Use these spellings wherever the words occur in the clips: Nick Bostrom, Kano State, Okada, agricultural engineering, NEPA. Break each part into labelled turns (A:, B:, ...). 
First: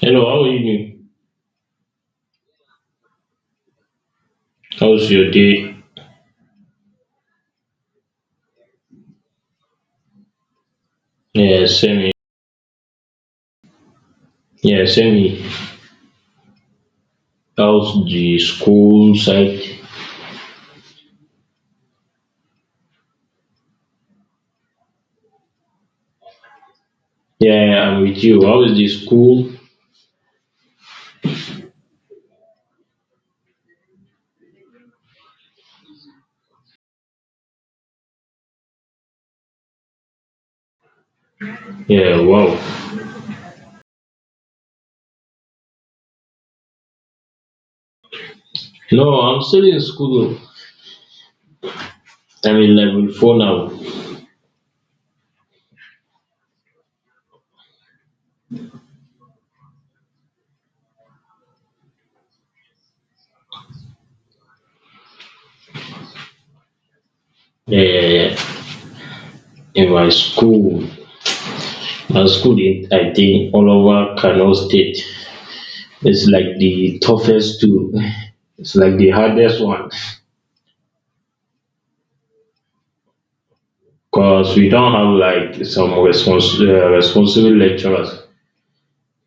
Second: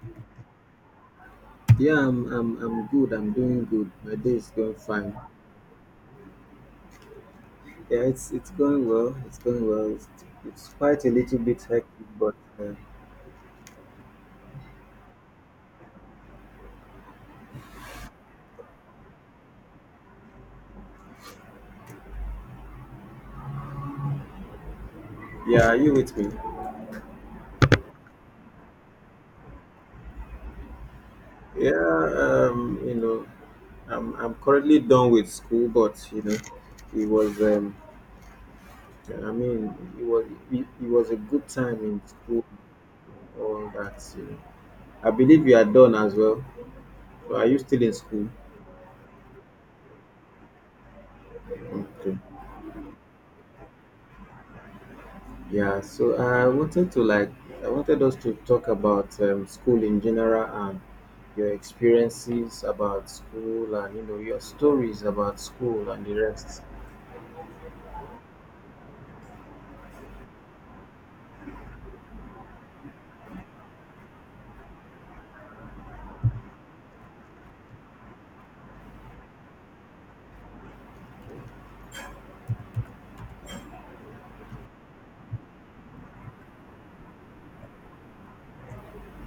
A: Hello, how are you? Doing?
B: Yeah, I'm good. I'm doing good. My day is going
A: How's
B: fine.
A: your day?
B: Yeah, it's going well. It's going well. It's quite a little bit
A: Yeah,
B: hectic,
A: same here.
B: but
A: Yeah, same. here. How's the school side?
B: yeah, are you with me?
A: Yeah, yeah, I'm with you. How is the school?
B: Yeah, um, you know, I'm currently done with school, but you know, it was I mean, it was it, it was a good time in
A: Yeah,
B: school.
A: wow.
B: All that, you know. I believe you are done as well. Are you still in school?
A: No, I'm still in school.
B: Okay.
A: I'm in level four now.
B: Yeah, so I wanted us to talk about school in general and your experiences about school and you know your stories about school and the rest.
A: Yeah, yeah, yeah. In my school. My school in, I think, all over Kano State, it's like the toughest to. It's like the hardest one because we don't have like some responsible lecturers.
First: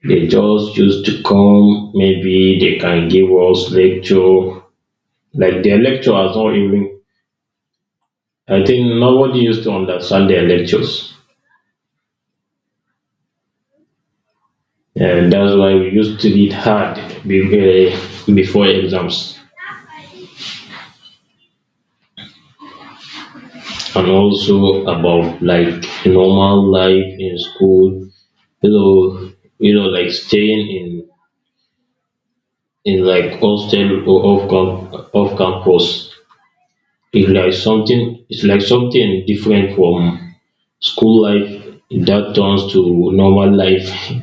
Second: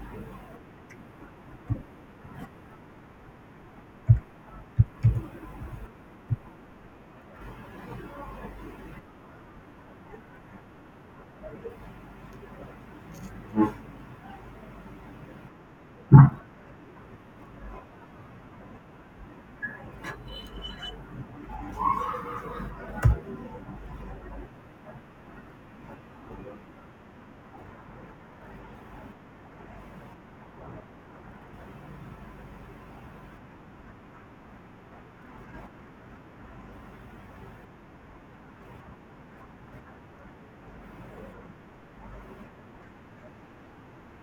A: They just used to come. Maybe they can give us lecture. Like their lecture has not even. I think nobody used to understand their lectures, and that's why we used to read hard be- eh, before exams. And also about like normal life in school. You know, like staying in like hostel or off campus. It's like something different from school life, that turns to normal life.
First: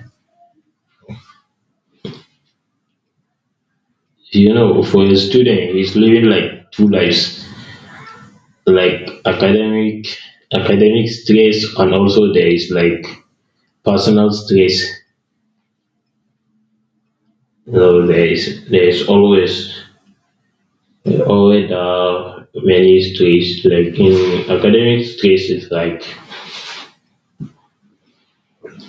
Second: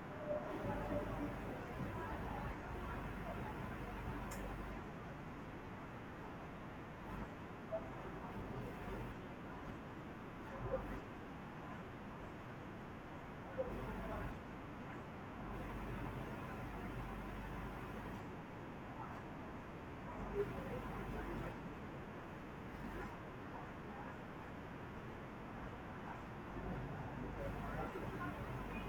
A: You know, for a student, he's living like two lives, like academic stress, and also there is like personal stress. You know, there is always always many stress. Like in academic stress, is like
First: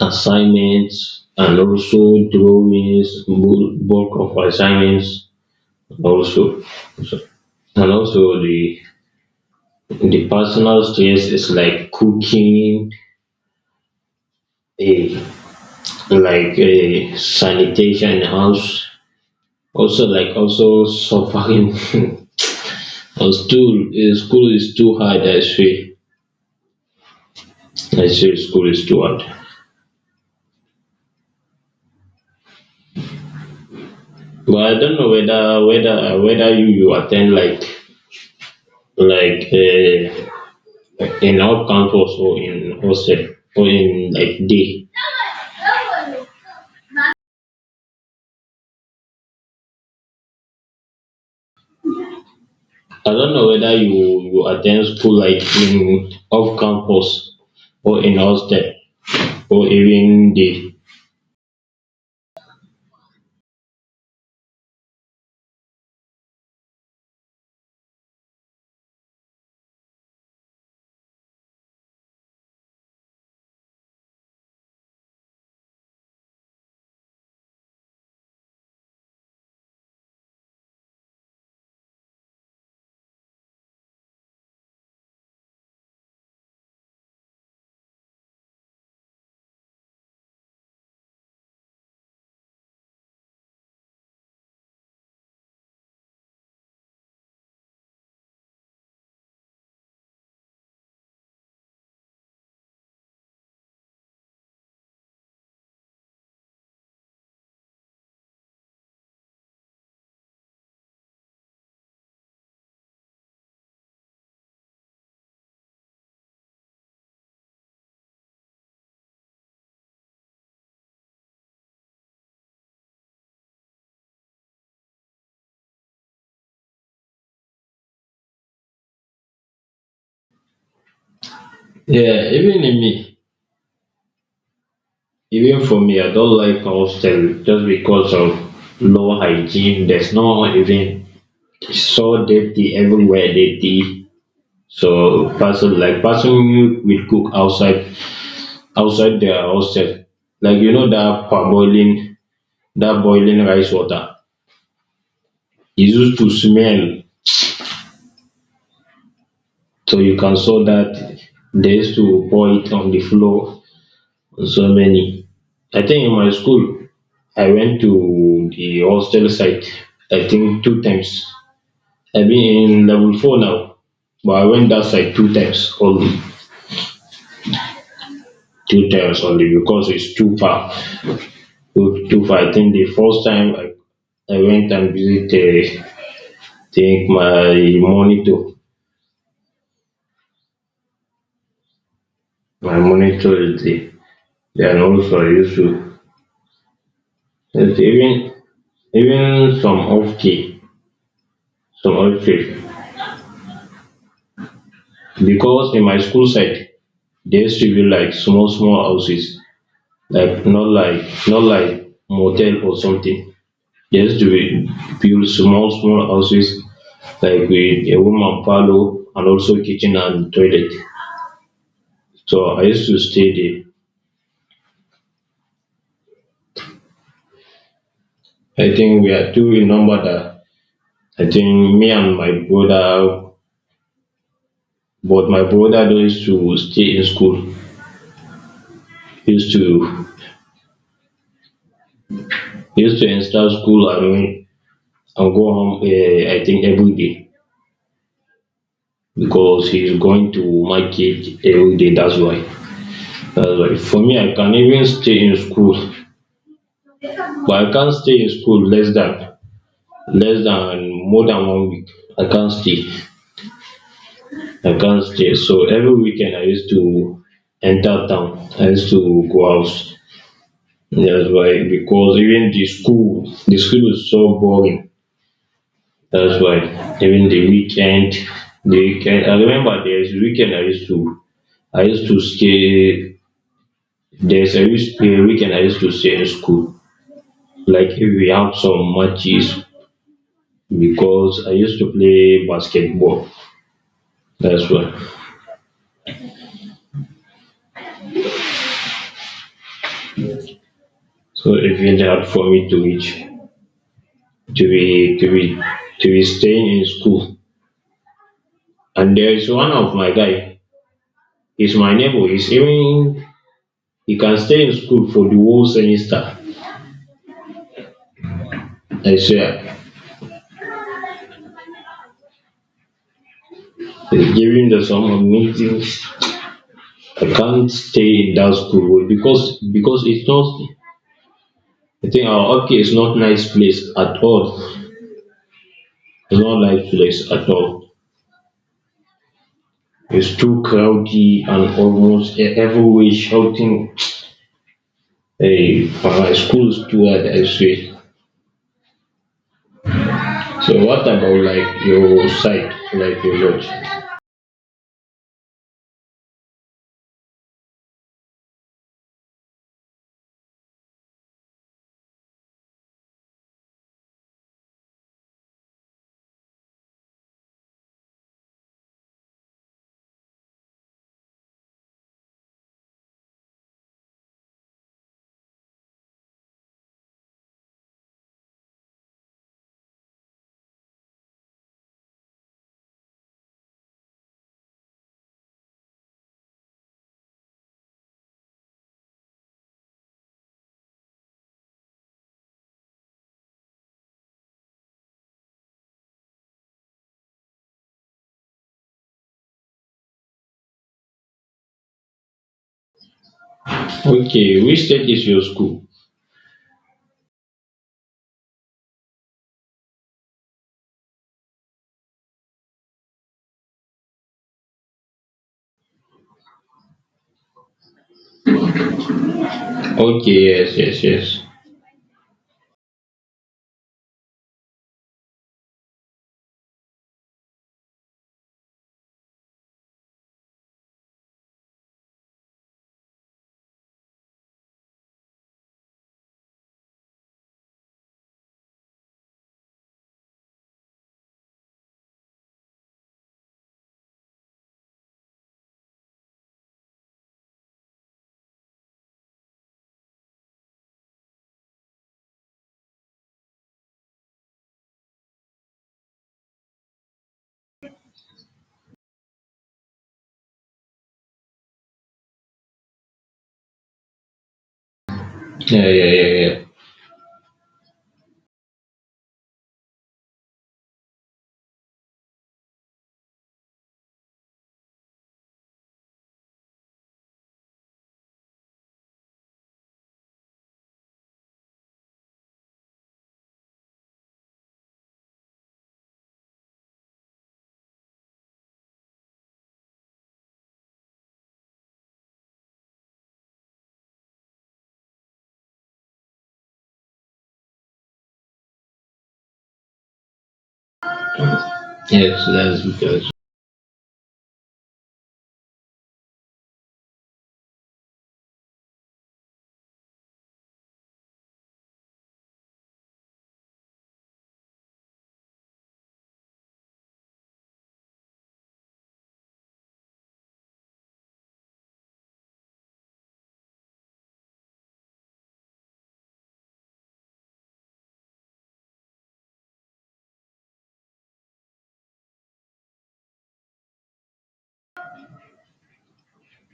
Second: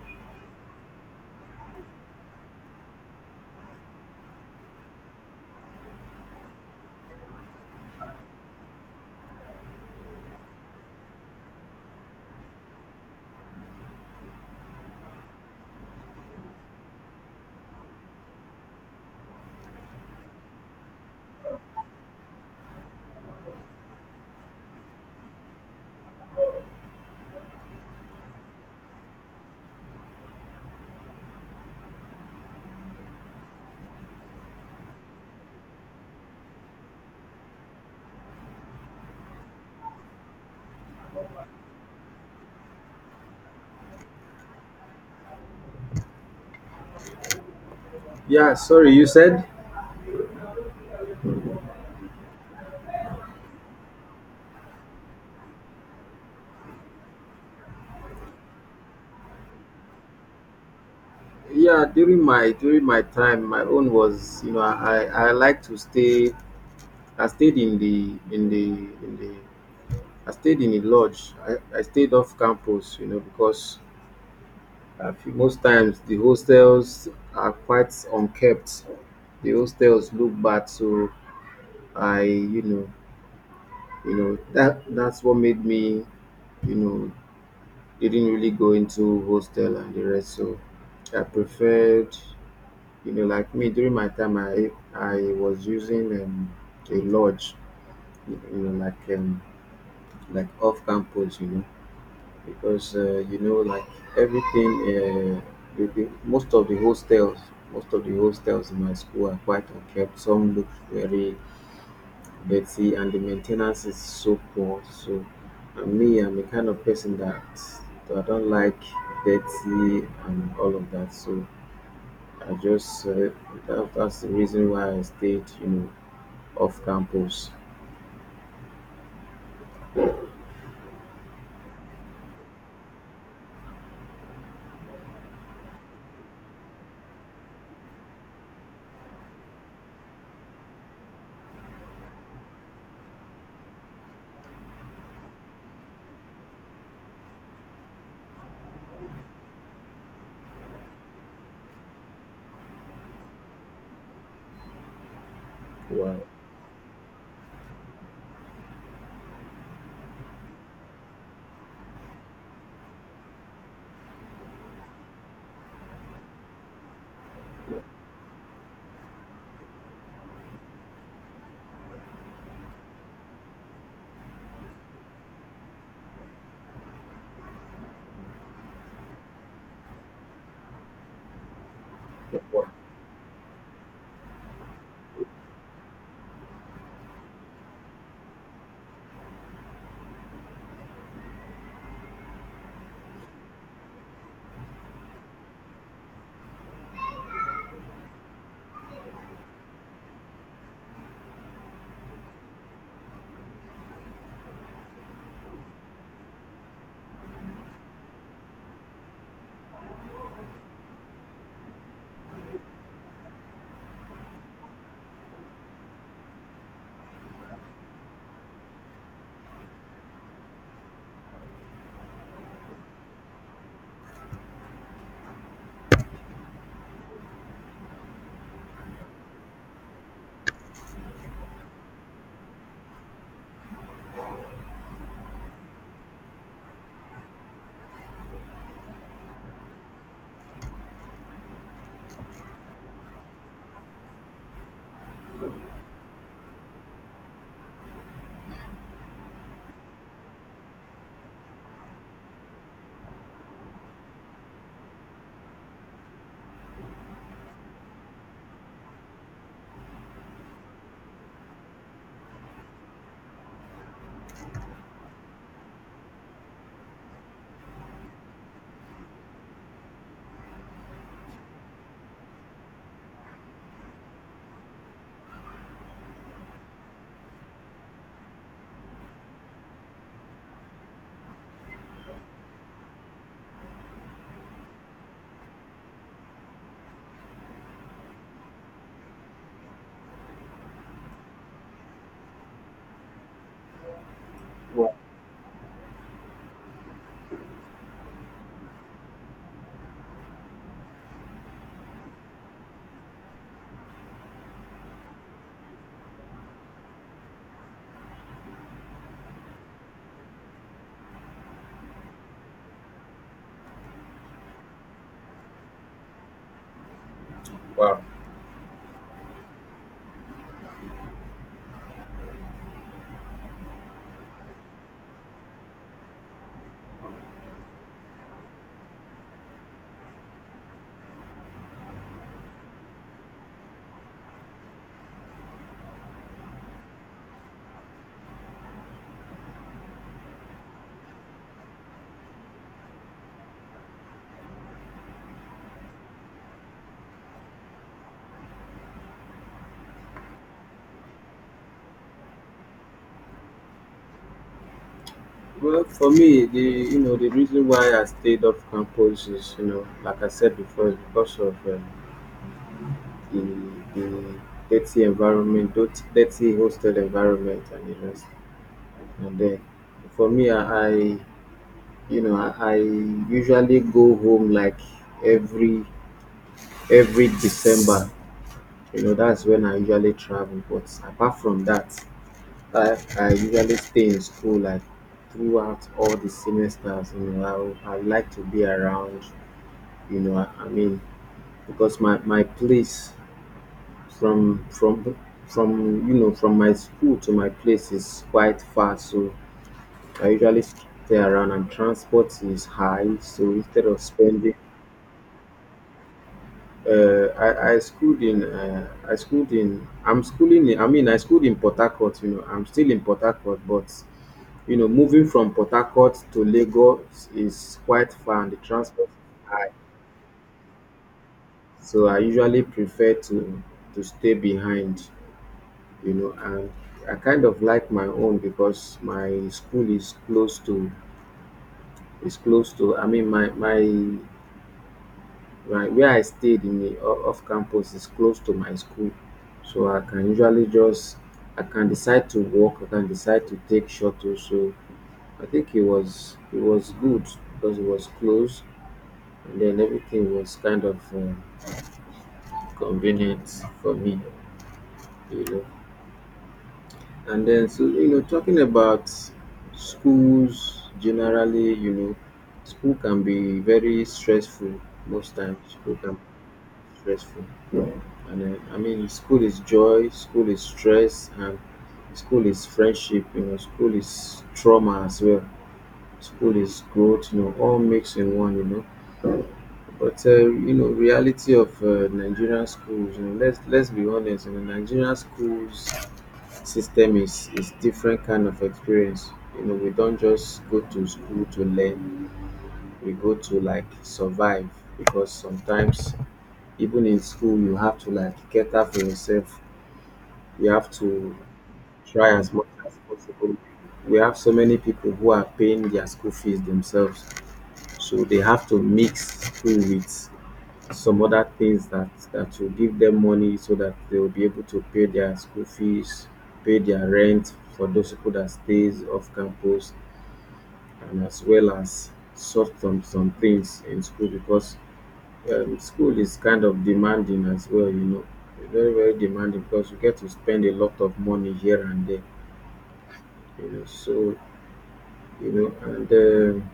A: assignments and also drawings, bulk of assignments also, So- and also the personal stress is like cooking, a like a sanitation in the house. Also like also suffering. And school school is too hard. I say, school is too hard. But I don't know whether you attend like like uh, in out campus or in hostel or in like day.
B: Yeah, sorry, you said?
A: I don't know whether you attend school like in off campus or in hostel, or even the.
B: Yeah, during my time, my own was, you know, I like to stay. I stayed in the I stayed in a lodge. I stayed off campus, you know, because I most times the hostels are quite unkept, the hostels look bad. So I you know that that's what made me, you know, didn't really go into hostel and the rest. So I preferred, you know, like me during my time I was using a lodge, you know, like off campus, you know, because you know, like everything, most of the hostels, most of the hostels in my school are quite unkept, some look very. But see, and the maintenance is so poor. So, and me, I'm the kind of person that I don't like dirty and all of that. So, I just that's the reason why I stayed, you know, off campus.
A: Yeah, even for me, I don't like hostel just because of low hygiene. There's no even, it's so dirty, everywhere dirty. So person, like person, you will cook outside, outside their hostel, like, you know, that parboiling, that boiling rice water, it used
B: Wow.
A: to smell. So you can saw that they used to pour it on the floor. So many, I think in my school, I went to the hostel site, I think two times. I've been in level four now, but I went that side two times only, two times only, because it's too far, too far. I
B: Wow.
A: think the first time I went and visited, I think my monitor, is there. Then also I used to, it's even even some off key, some off key, because in my school site there used to be like small small houses, like not like motel or something. Just we build small small houses like with a woman parlor and also kitchen and toilet. So I used to stay there. I think we are two in number, that I think me and my brother. But my brother don't used to stay in school. He used to he used to enter school and go home, I think every day, because he's going to market every day, that's why. Like for me, I can even stay in school, but I can't stay in school less than more than 1 week. I can't stay. I can't stay. So every weekend I used to enter town. I used to go out. That's why, because even the school is so boring. That's why even the weekend, I remember there's a weekend I used to stay. There's a a weekend I used to stay in school. Like if we have some matches, because I used to play basketball. That's why.
B: Wow.
A: So it's really hard for me to reach, to be to be to be staying in school. And there is one of my guy. He's my neighbor. He's even, he can stay in school for the whole semester.
B: Wow.
A: I swear. Given the sum of meetings, I can't stay in that school, because it's not. I think our okay is not nice place at all. It's not nice place at all. It's too crowded and almost everywhere shouting. Hey, school is too hard, I say. So what about like your site, like your lodge?
B: Well, for me, the, you know, the reason why I stayed off campus is, you know, like I said before, is because of the the dirty environment, dirty hostel environment, and the rest. And then for me, I you know, I usually go home like every every December. You know, that's when I usually travel. But apart from that, I usually stay in school like throughout all the semesters. You know, I like to be around. You know, I mean, because my place from from from you know, from my school to my place is quite far. So I usually skip the run and transport is high, so instead of spending,
A: Okay, which state is your school?
B: I schooled in, I schooled in, I'm schooling in, I mean, I schooled in Port Harcourt, you know, I'm still in Port Harcourt, but, you know, moving from Port Harcourt to Lagos is quite far and the transport is high.
A: Okay, yes, yes, yes.
B: So I usually prefer to stay behind, you know, and I kind of like my own because my school is close to, is close to, I mean, my, my, Right, where I stayed in the off campus is close to my school, so I can usually just, I can decide to walk, I can decide to take shuttle. So I think it was good because it was close, and then everything was kind of convenient for me, you know. And then, so, you know, talking about schools generally, you know, school can be very stressful most times.
A: Yeah,
B: School
A: yeah,
B: can
A: yeah,
B: be
A: yeah.
B: stressful. And then, I mean, school is joy, school is stress, and school is friendship, you know, school is trauma as well, school is growth, you know, all mixed in one, you know. But you know, reality of Nigerian schools, you know, let's be honest, you know, Nigerian schools system is different kind of experience. You know, we don't just go to school to learn; we go to like survive because sometimes even in school you have to like cater for yourself, you have to try
A: Yes,
B: as much
A: that's
B: as
A: because.
B: possible. We have so many people who are paying their school fees themselves, so they have to mix school with some other things that will give them money so that they will be able to pay their school fees, pay their rent for those people that stays off campus, and as well as sort some things in school because school is kind of demanding as well. You know, very demanding because you get to spend a lot of money here and there. You know, so you know, and um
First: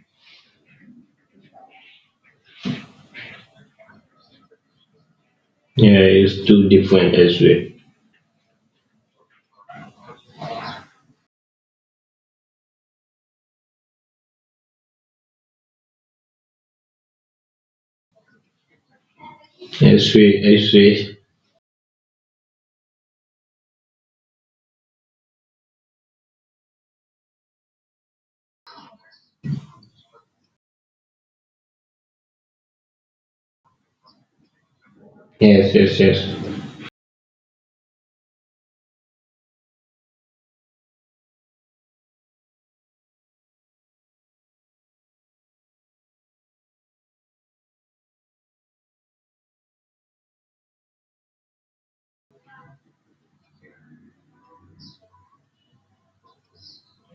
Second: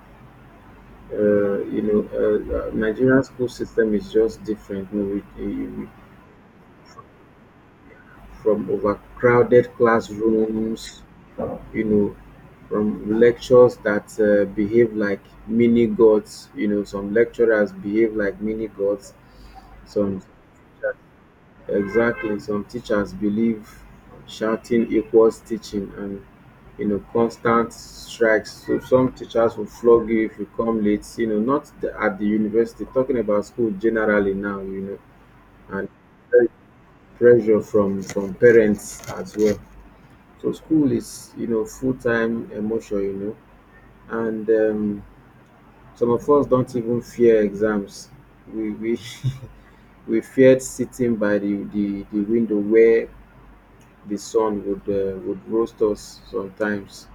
B: uh, you know uh, uh, nigerian school system is just different, you know,
A: Yeah, it's too different as well.
B: from overcrowded classrooms, you know, from lectures that behave like mini gods, you know, some lecturers behave like mini gods,
A: As
B: some.
A: well, as well.
B: Exactly. Some teachers believe shouting equals teaching, and you know constant strikes. So some teachers will flog you if you come late, you know, not at the university, talking about school generally now, you know,
A: Yes,
B: and
A: yes,
B: very
A: yes.
B: pressure from parents as well. So school is, you know, full-time emotion, you know, and some of us don't even fear exams. We we feared sitting by the window where the sun would roast us sometimes.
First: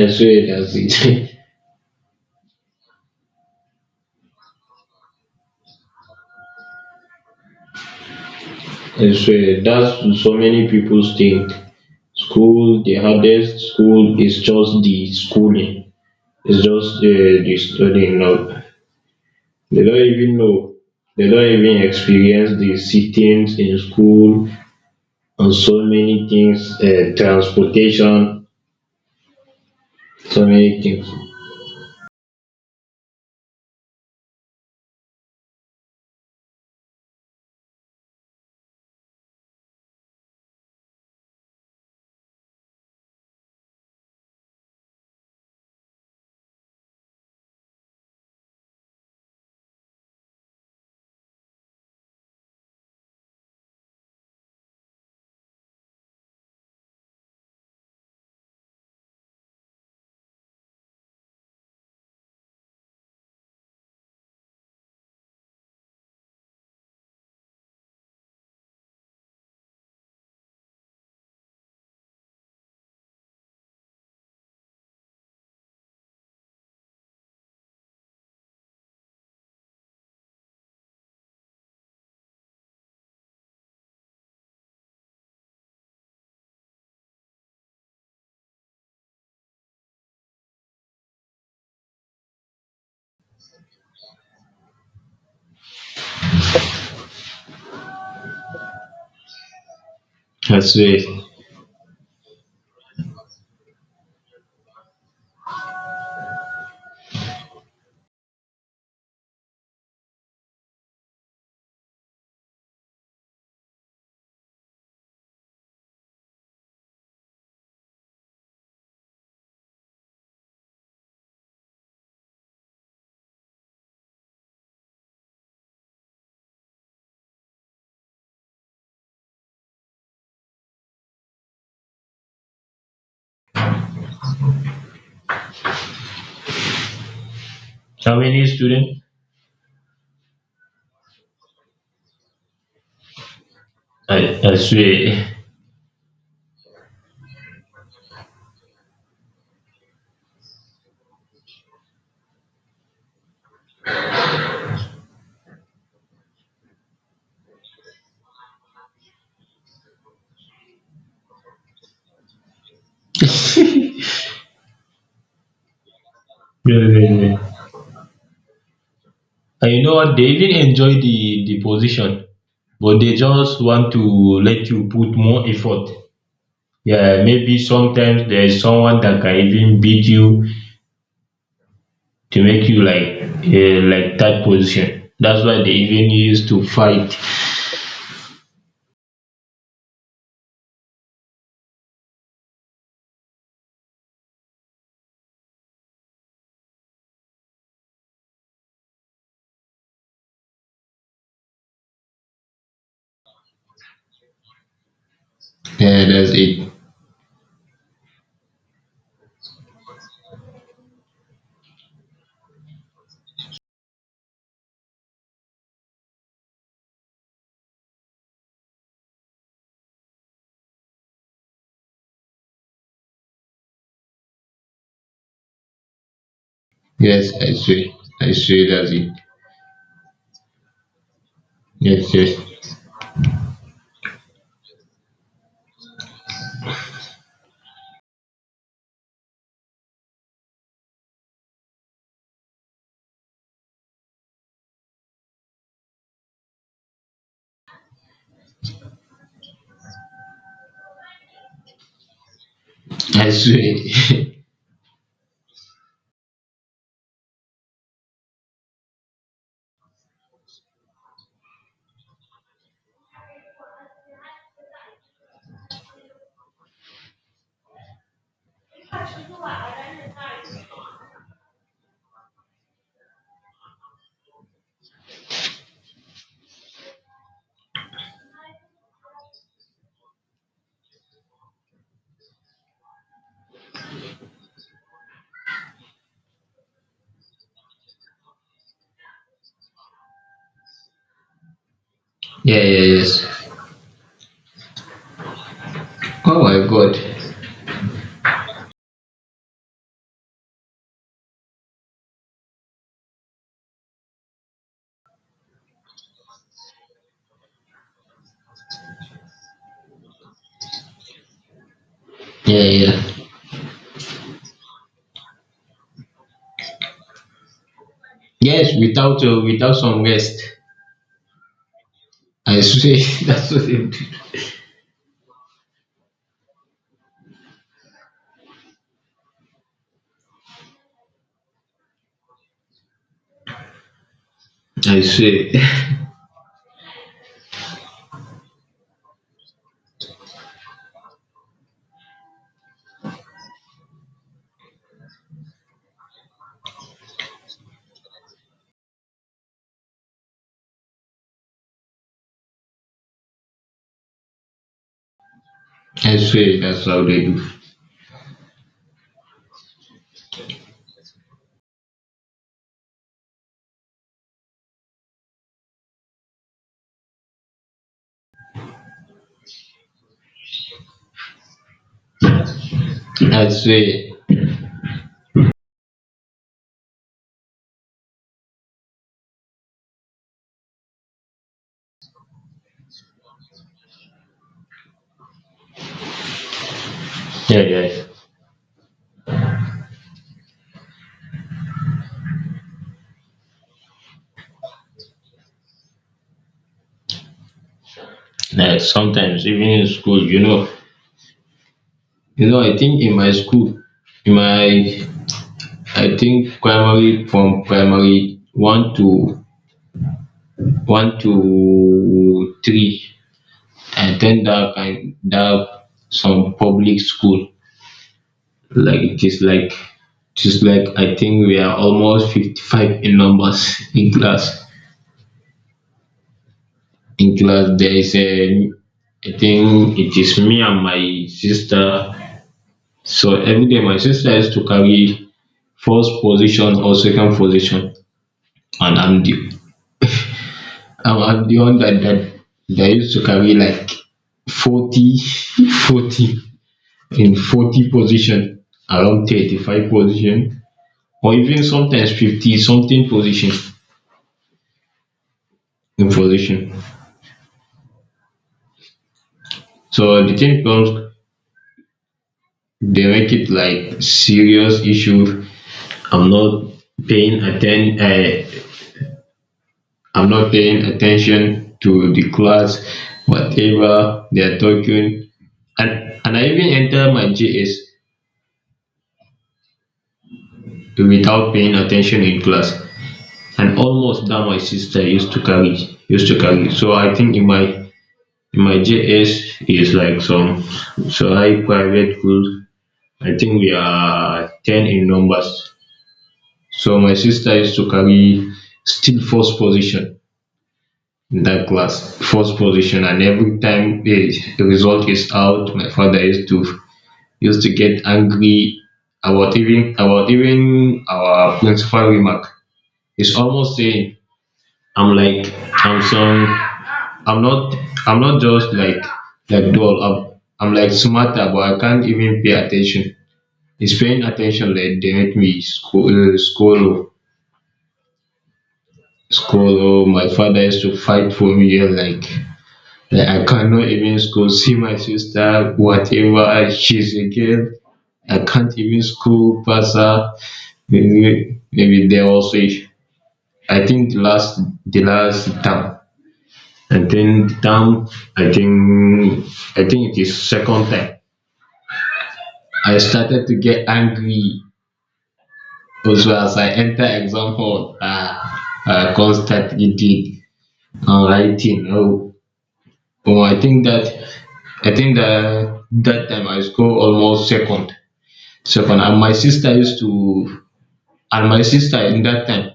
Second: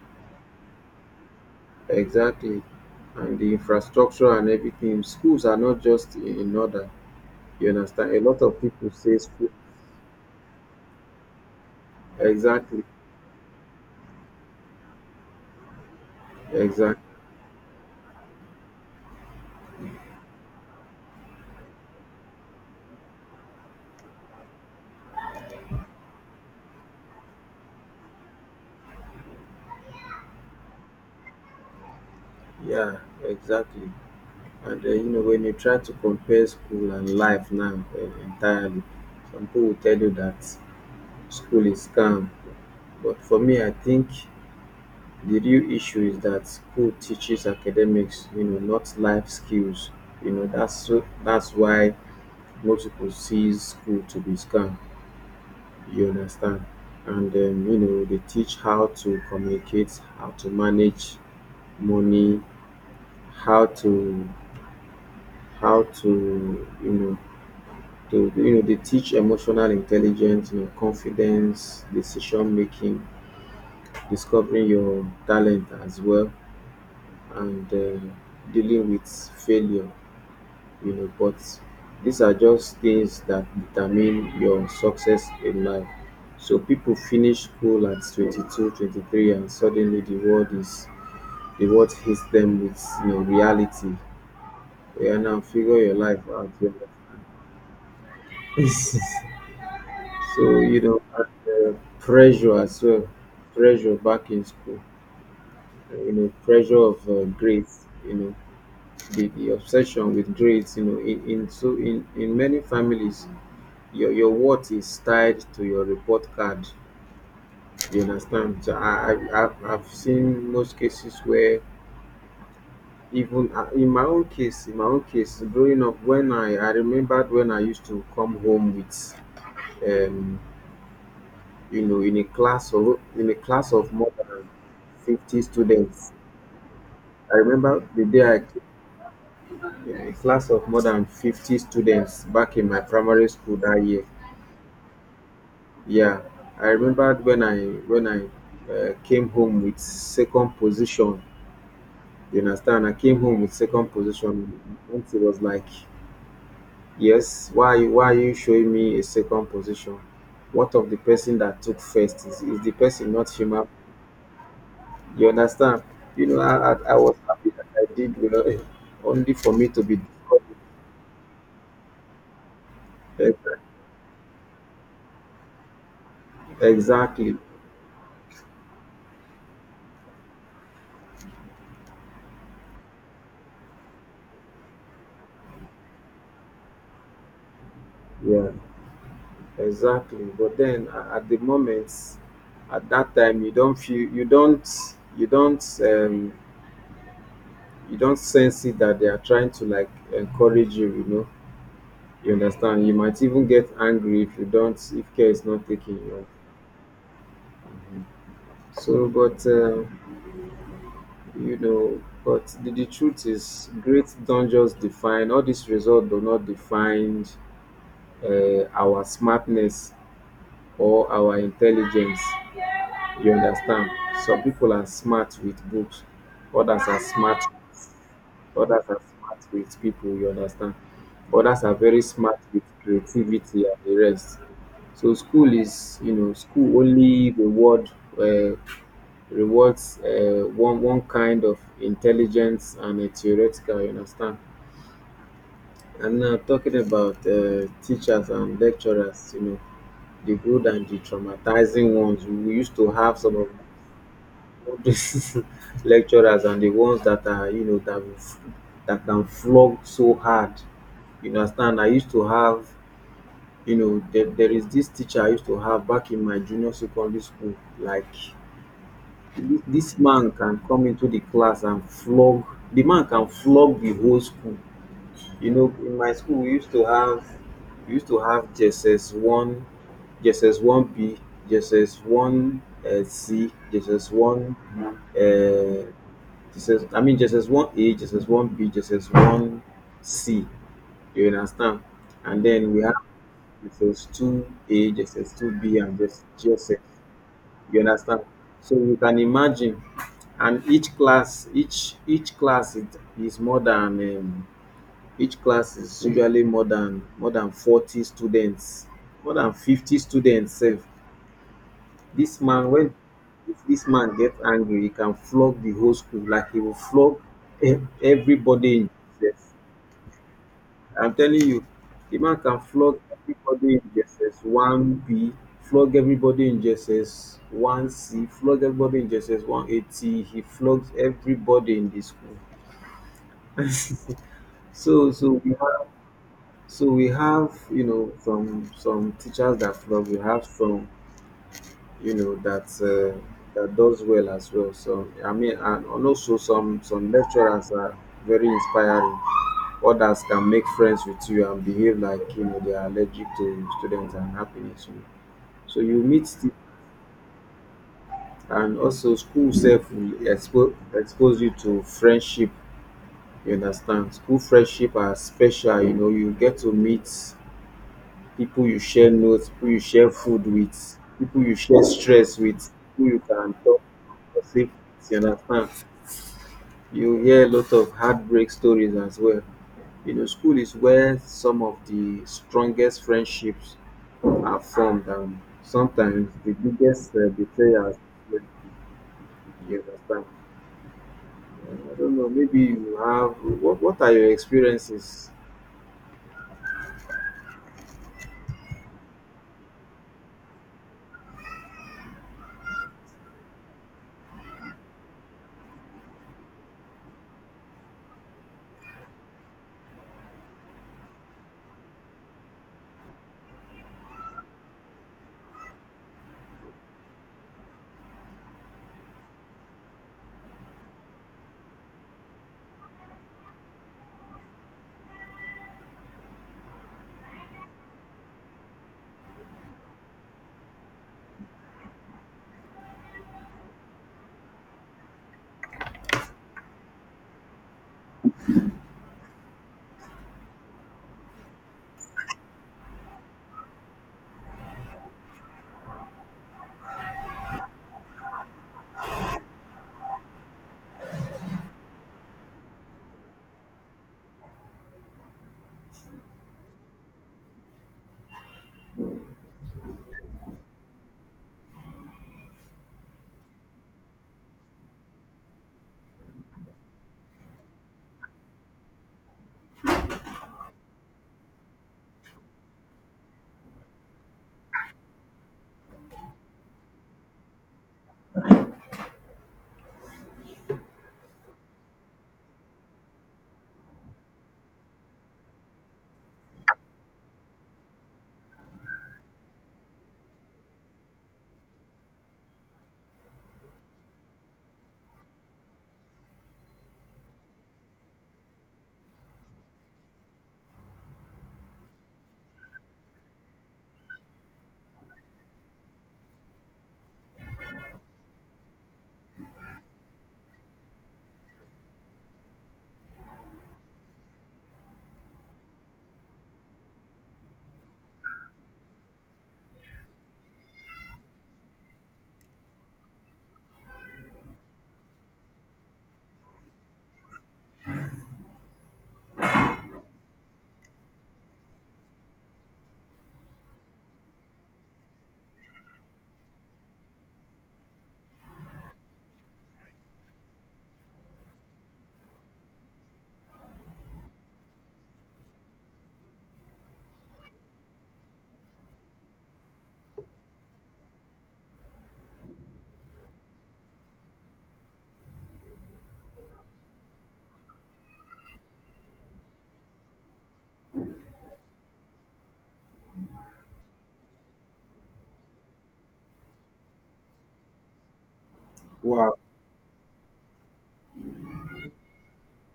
A: As well, that's it.
B: Exactly. And the infrastructure and everything. Schools are not just in order. You understand? A lot of people
A: As
B: say school.
A: well, that's so many people think. School,
B: Exactly.
A: the hardest school is just the schooling. It's just
B: Exactly.
A: the studying now. They don't even know. They don't even experience the sittings in school, and so many things, transportation, so many things.
B: Yeah, exactly. And you know, when you try to compare school and life now entirely, some people will tell you that school is calm. But for me, I think the real issue is that school teaches academics, you know, not life skills, you know, that's why most people see school to be scam, you understand. And you know, they teach how to communicate, how to manage money, how to how to you know they teach emotional intelligence, you know, confidence, decision making, discovering your talent as well, and dealing with failure, you know, but these are just things that determine your success in life. So people finish school at 22, 23, and suddenly the world hits them with, you know, reality. Yeah, now figure your life out. You understand? So
A: I
B: you
A: swear.
B: know, and, pressure as well, pressure back in school. You know, pressure of grades. You know, the obsession with grades. You know, in so in many families your worth is tied to your report card. You understand? So I've seen most cases where even in my own case, in my own case, growing up, when I remembered when I used to come home with, um, you know, in a class of more than 50 students. I remember the
A: How
B: day I,
A: many students?
B: in a class of more than 50 students back in my primary school that year.
A: I swear.
B: Yeah, I remembered when I came home with second position. You understand? I came home with second position. And it was like, yes, why are you showing me a second position? What of the person that took first? Is the person not human? You understand? You know, I, I,
A: Yeah,
B: I
A: yeah,
B: was
A: yeah.
B: happy that I did. You know, only for me
A: And
B: to
A: you know
B: be
A: what? They even enjoy the position, but they
B: discovered.
A: just want to let you put more effort. Yeah,
B: Exactly.
A: maybe sometimes there is someone that can even beat you, to make you like that position. That's why they even used to fight.
B: Yeah. Exactly. But then, at the moment, at that time, you don't feel, you don't, you don't, you don't sense it that they are trying to like encourage you. You know, you understand. You might even get angry if you don't, if care is not taken.
A: Yeah,
B: You know?
A: that's it.
B: So, but you know, but the truth is, grades don't just define. All these results do not define our smartness or our intelligence. You understand, some people are smart with books, others are
A: Yes,
B: smart
A: I swear. I swear
B: others
A: that's
B: are
A: it.
B: smart with people, you understand, others are very
A: Yes, yes.
B: smart with creativity and the rest. So school is, you know, school only uh, rewards one kind of intelligence and a theoretical, you understand. And now talking about teachers and lecturers, you know, the good and the traumatizing ones. We used to have
A: I
B: some of
A: swear.
B: this lecturers, and the ones that are, you know, that that can flog so hard. You understand? I used to have, you know, there is this teacher I used to have back in my junior secondary school. Like this man can come into the class and flog. The man can flog the whole school. You know, in my school we used to have, we used to have JSS one, JSS one B, JSS one C, JSS one. uh, just as, just as one A, just as one B, just as one C. You understand? And then we have just two A, just as two B, and just
A: Oh my
B: GSS.
A: god.
B: You understand? So you can imagine, and each class is more than each class is usually more than, more than 40 students, more than 50 students. Sef. This
A: Yeah,
B: man when
A: yeah.
B: If this man gets angry, he can flog the whole school like he will flog e
A: Yes,
B: everybody in
A: without
B: JSS.
A: without some rest.
B: I'm telling you, the man can
A: I swear
B: flog
A: that's what
B: everybody
A: they
B: in
A: do.
B: JSS 1B, flog everybody in JSS 1C, flog everybody in GSS One 180. He flogs everybody in the school.
A: I
B: So we
A: swear.
B: have so we have, you know, some teachers that flog. We have some, you know, that does well as well. So I mean and also some lecturers are very inspiring. Others can make friends with you and behave like, they are allergic to students and happiness. so you
A: I
B: meet st-
A: swear that's how they do.
B: and also school self will expose you to friendship. You understand? School friendship are special. You get to meet people you share notes, people you share food with, people you share stress with, who you
A: I
B: can talk
A: swear.
B: gossip with, you understand? You hear a lot of heartbreak stories as well. You know, school is where some of the strongest friendships are formed, and sometimes the biggest
A: Yeah,
B: betrayals.
A: yeah.
B: You understand? I don't know. Maybe you have. What are your experiences?
A: Like sometimes even in school, you know, you know, I think in my school, in my, I think primary, from primary one to three, I attend that kind, that some public school. Like it is like just like I think we are almost 55 in numbers in class. In class there is a, I think it is me and my sister. So every day my sister has to carry first position or second position, and I'm the, I'm the one that used to carry like 40, 40 in 40 position, around 35 position, or even sometimes 50 something position in position. So the thing comes, they make it like serious issue. I'm not paying atten- uh, I'm not paying attention to the class, whatever they are talking. And, I even enter my JS without paying attention in class, and almost that my sister used to carry. So I think in my, in my JS is like some, so I private school, I think we are 10 in numbers. So my sister used to carry still first position in that class, first position. And every time the result is out, my father used to, get angry about, even about even our principal remark. He's almost saying I'm like, I'm some I'm not, I'm not just like dull. I'm like smarter, but I can't even pay attention. It's paying attention, like they make me school school. Oh, my father used to fight for me, and like I cannot even school. See my sister, whatever, she's a girl. I can't even school pass her. Maybe there was a, I think the last, time. And then down, I think I think it is second time I started to get angry. Also, as I enter exam hall, I constantly did on writing. Oh, oh I think that I think that that time I scored almost second, and my
B: Wow!
A: sister used to, and my sister in that time,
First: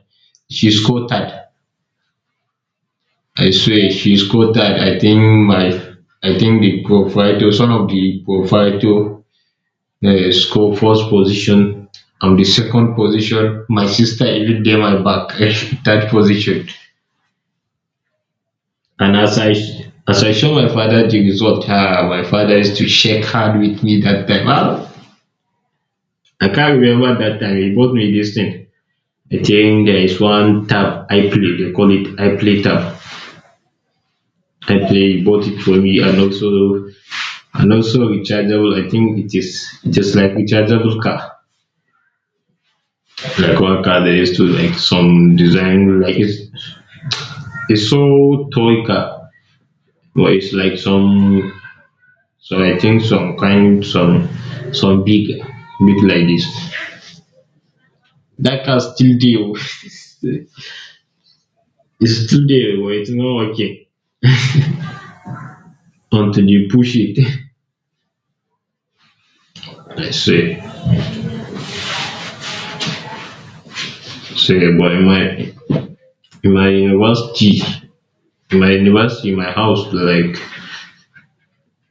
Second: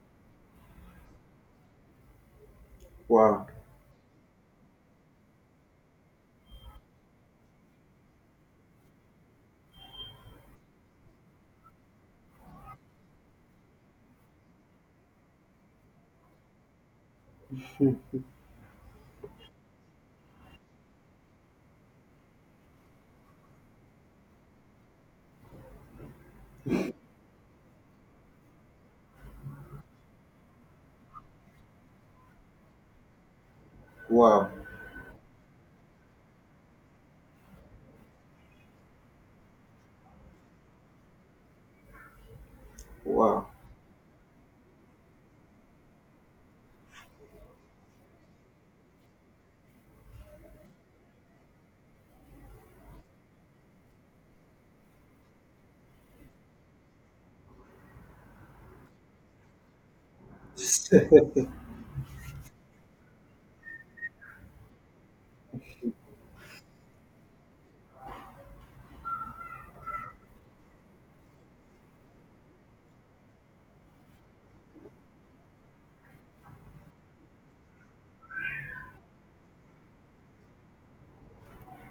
A: she scored third.
B: Wow!
A: I swear, she scored third. I think the proprietor, one of the proprietor, they score first position. I'm the second position. My sister even did my back third position. And as I, as I show my father the result, ah, my father used to shake hand with me that time. Ah, I can't remember that time. He bought me this thing. I think there is one tab I play. They call it I play tab.
B: Wow!
A: I play, he bought it for me, and also, and also rechargeable, I think it is, like rechargeable car.
B: Wow!
A: Like one car they used to like some design, like it's sold toy car, but it's like so I think some kind, some big, big like this. That car still there. It's still there, but it's not okay until you push it. I say, but in my university, in my university, my house,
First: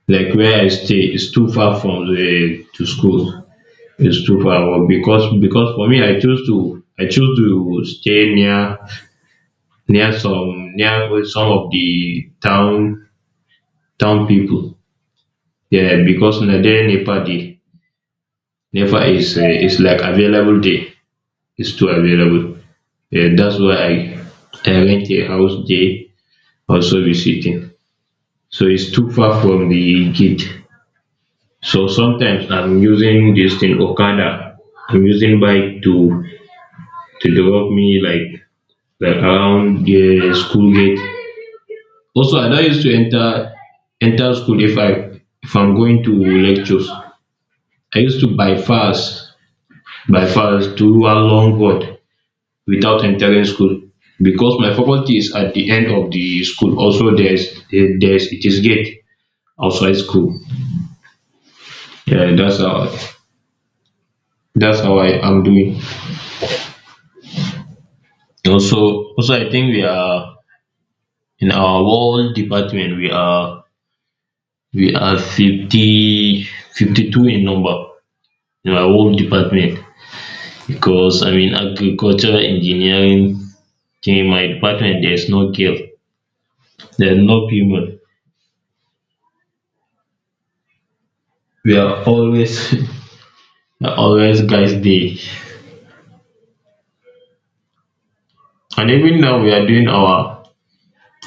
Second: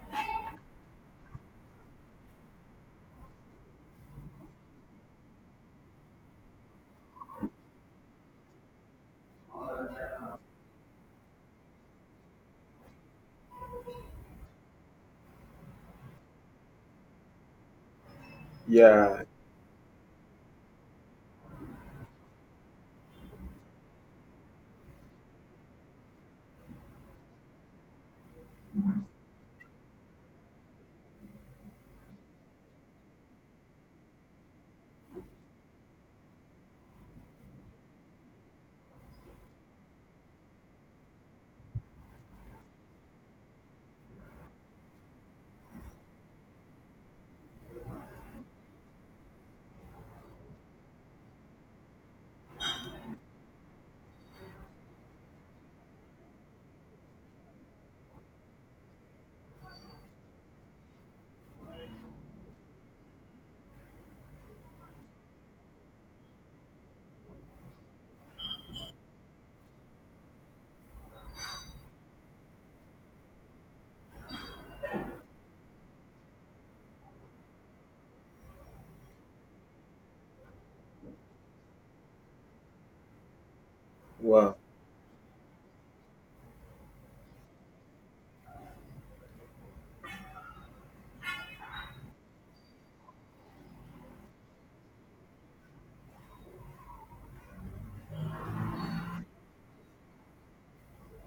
A: like where I stay, is too far from the to school. It's too far, but because, for me, I choose to stay near, near some of the town, town people. Yeah, because na there NEPA dey. NEPA
B: Yeah!
A: is like available day. It's too available. Yeah, that's why I rent a house there, also visiting. So it's too far from the gate. So sometimes I'm using this thing Okada. I'm using bike to drop me like around the school gate. Also, I don't used to enter school if I if I'm going to lectures. I used to bypass do one long road without entering school because my faculty is at the end of the school. Also, there's it is gate outside school. Yeah, that's how I am doing. Also, I think we are in our whole department we are fifty two in number in our whole department. Because I mean agricultural engineering, in my
B: Wow!
A: department there's no girl, there's no female. We are always always guys day. And even now we are doing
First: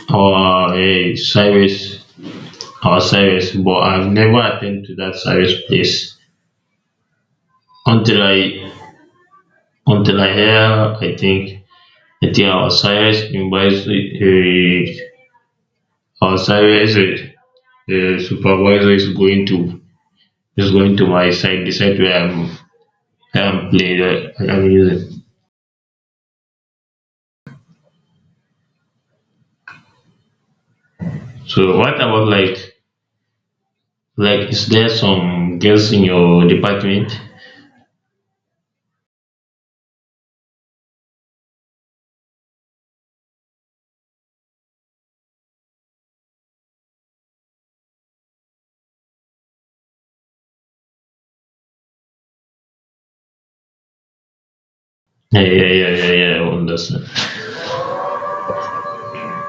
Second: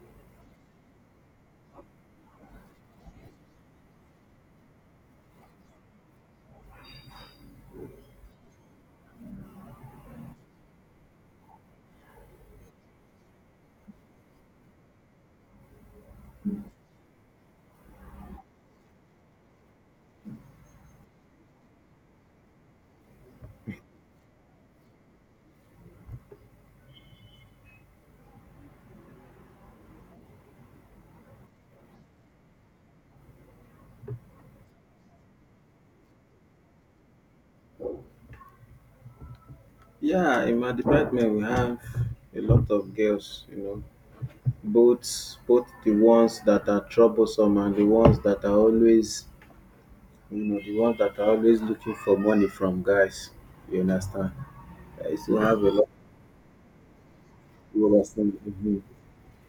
A: our service our service, but I've never attended to that service place until I until I hear. I think I think our service invites our service supervisor is going to my side decide where I'm. Haven't played it. I haven't used it. So what about like is there some girls in your department?
B: Yeah, in my department we have a lot of girls, you know, both the ones that are troublesome and the ones that are always looking for money from guys. You understand? I used to
A: Yeah,
B: have
A: yeah,
B: a lot
A: yeah, yeah, yeah, I understand.
B: of people that sing with me.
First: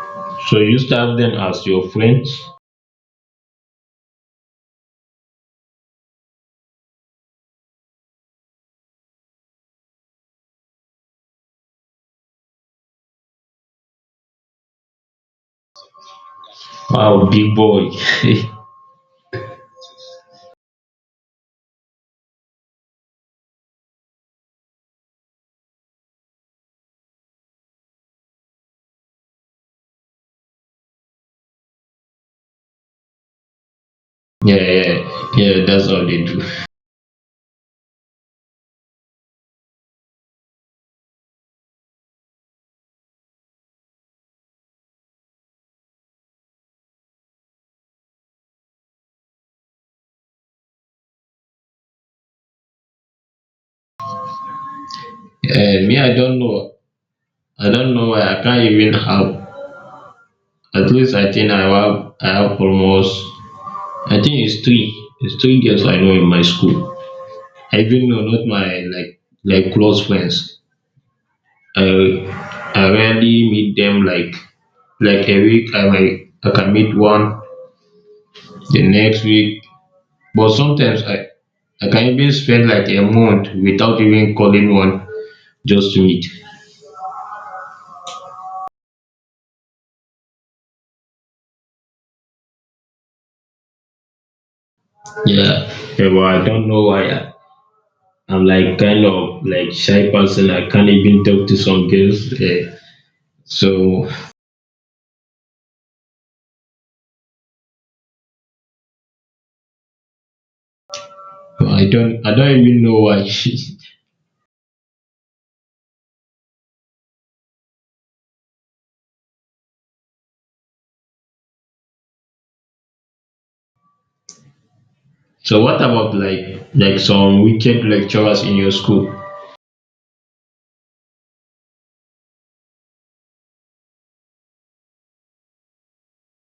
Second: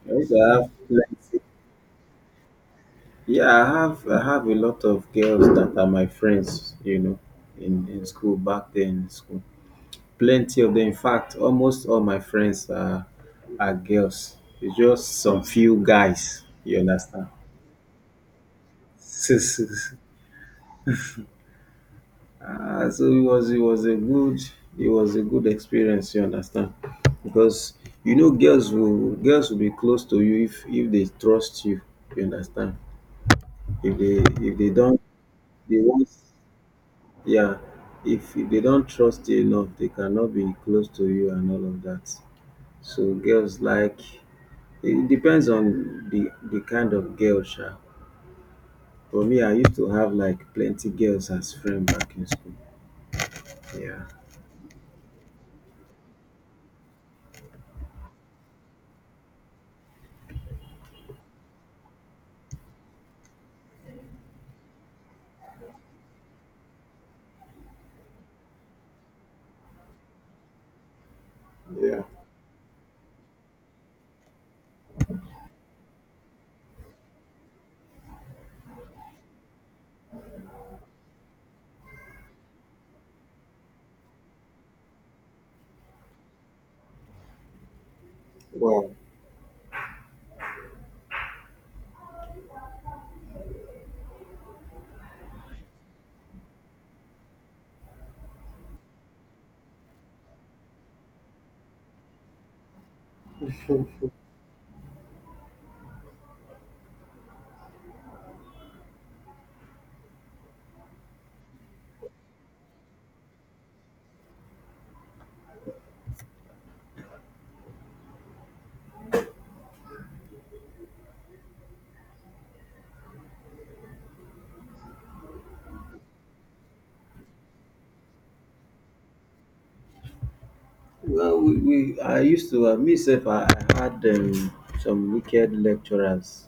B: I used to
A: So you
B: have
A: used to have them
B: plenty.
A: as your friends?
B: Yeah, I have a lot of girls that are my friends, you know, in school back then in school. Plenty of them. In fact, almost all my friends are girls. It's just some few guys. You understand?
A: Wow, big boy.
B: So, so, so so it was a good experience. You understand? Because, you know, girls will be close to you if they trust you. You understand? If they if
A: Yeah,
B: they don't,
A: yeah, yeah,
B: they
A: that's all
B: won't.
A: they do.
B: Yeah. If they don't trust you enough, they cannot be close to you and all of that. So girls like, it depends on the kind of girl sha. For me, I used to have like plenty girls as friend back in school. Yeah.
A: Me, I don't know. I don't know why I can't even have. At least I think I have almost. I think it's three. It's three girls I know in my school. I even know not my like close friends. I
B: Yeah.
A: I rarely meet them like a week. I can meet one the next week, but sometimes I can even spend like a month without even calling one just to meet.
B: Wow.
A: Yeah, yeah, but I don't know why. I'm like kind of like shy person. I can't even talk to some girls. Eh. So I don't even know why. So what about like some wicked lecturers in your school?
B: Well, we I used to me self, I had some wicked lecturers,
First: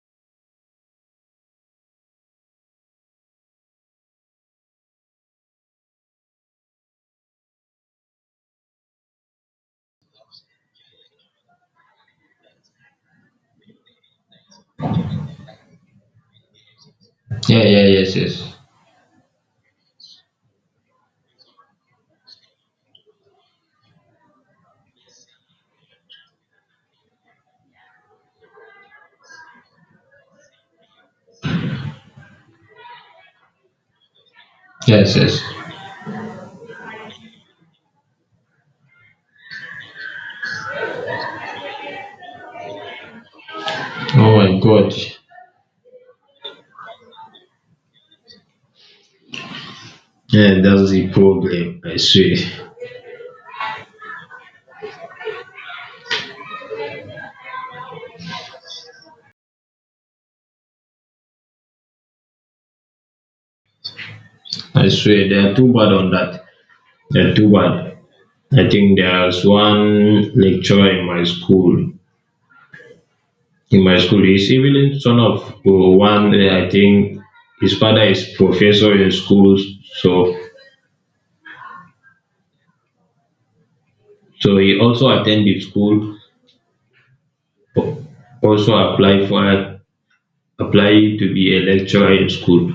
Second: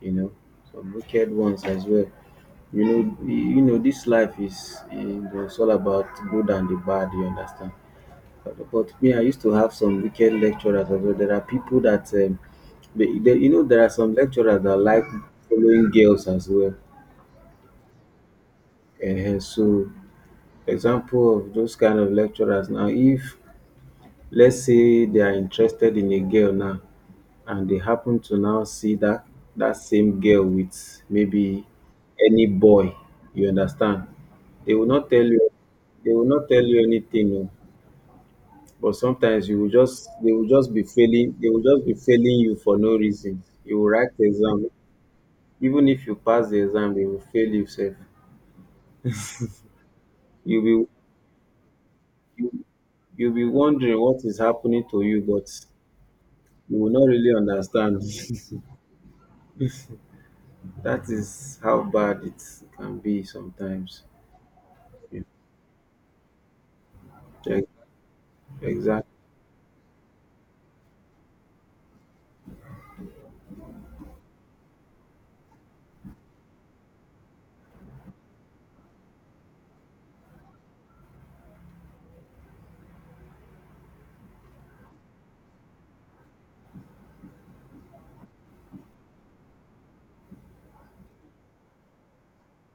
B: you know, some wicked ones as well. You know this life is it was all about good and the bad. You understand? But me, I used to have some wicked lecturers as well. There are people that, there are some lecturers that like following girls as well.
A: Yeah, yeah, yes, yes,
B: Uh, so, Example of those kind of lecturers now, if let's say they are interested in a girl now, and they happen to now see that that same girl with maybe any boy, you understand? They will not
A: yes,
B: tell
A: yes.
B: you. They will not tell you anything. Oh. But sometimes you will just they will just be failing you for no reason. You will write the
A: Oh my
B: exam.
A: God.
B: Even if you pass the exam, they will fail you sef.
A: Yeah,
B: you will
A: that's the problem. I swear.
B: you you will be wondering what is happening to you, but you will not really understand. That is how bad it can be sometimes.
A: I
B: Yeah.
A: swear, they are too bad on that. They're too
B: E-
A: bad. I think
B: exactly.
A: there's one lecturer in my school. In my school, he's even son of one. I think his father is professor in schools. So, so, he also attended school. al- Also apply to be a lecturer in school.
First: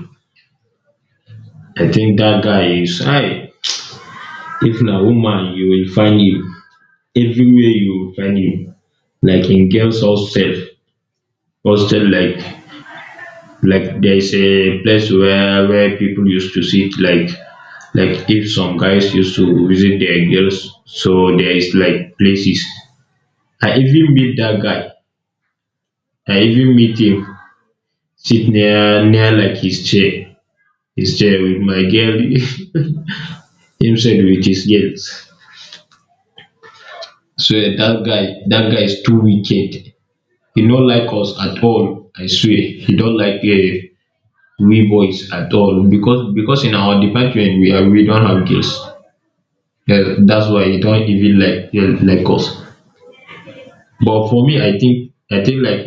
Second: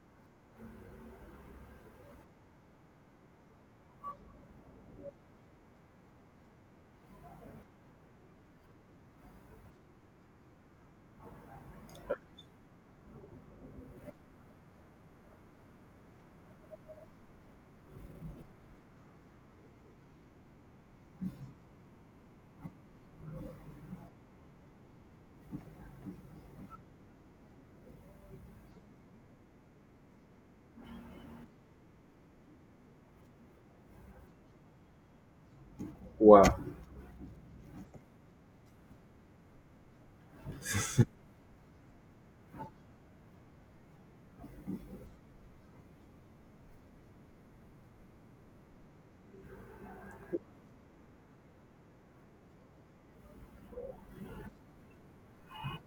A: I think that guy is high. If na woman, you will find him everywhere. You will find him, like in games hostel, like there's a place where people used to sit, like if some guys used to visit their girls, so there is like places. I even meet that guy, I even meet him, sit near like his chair with my girl. Himself with his girls.
B: Wow.
A: So that guy is too wicked. He not like us at all, I swear. He don't like, we boys at all, because in our department we don't have girls. That's why you don't even like like us. But for me, I think like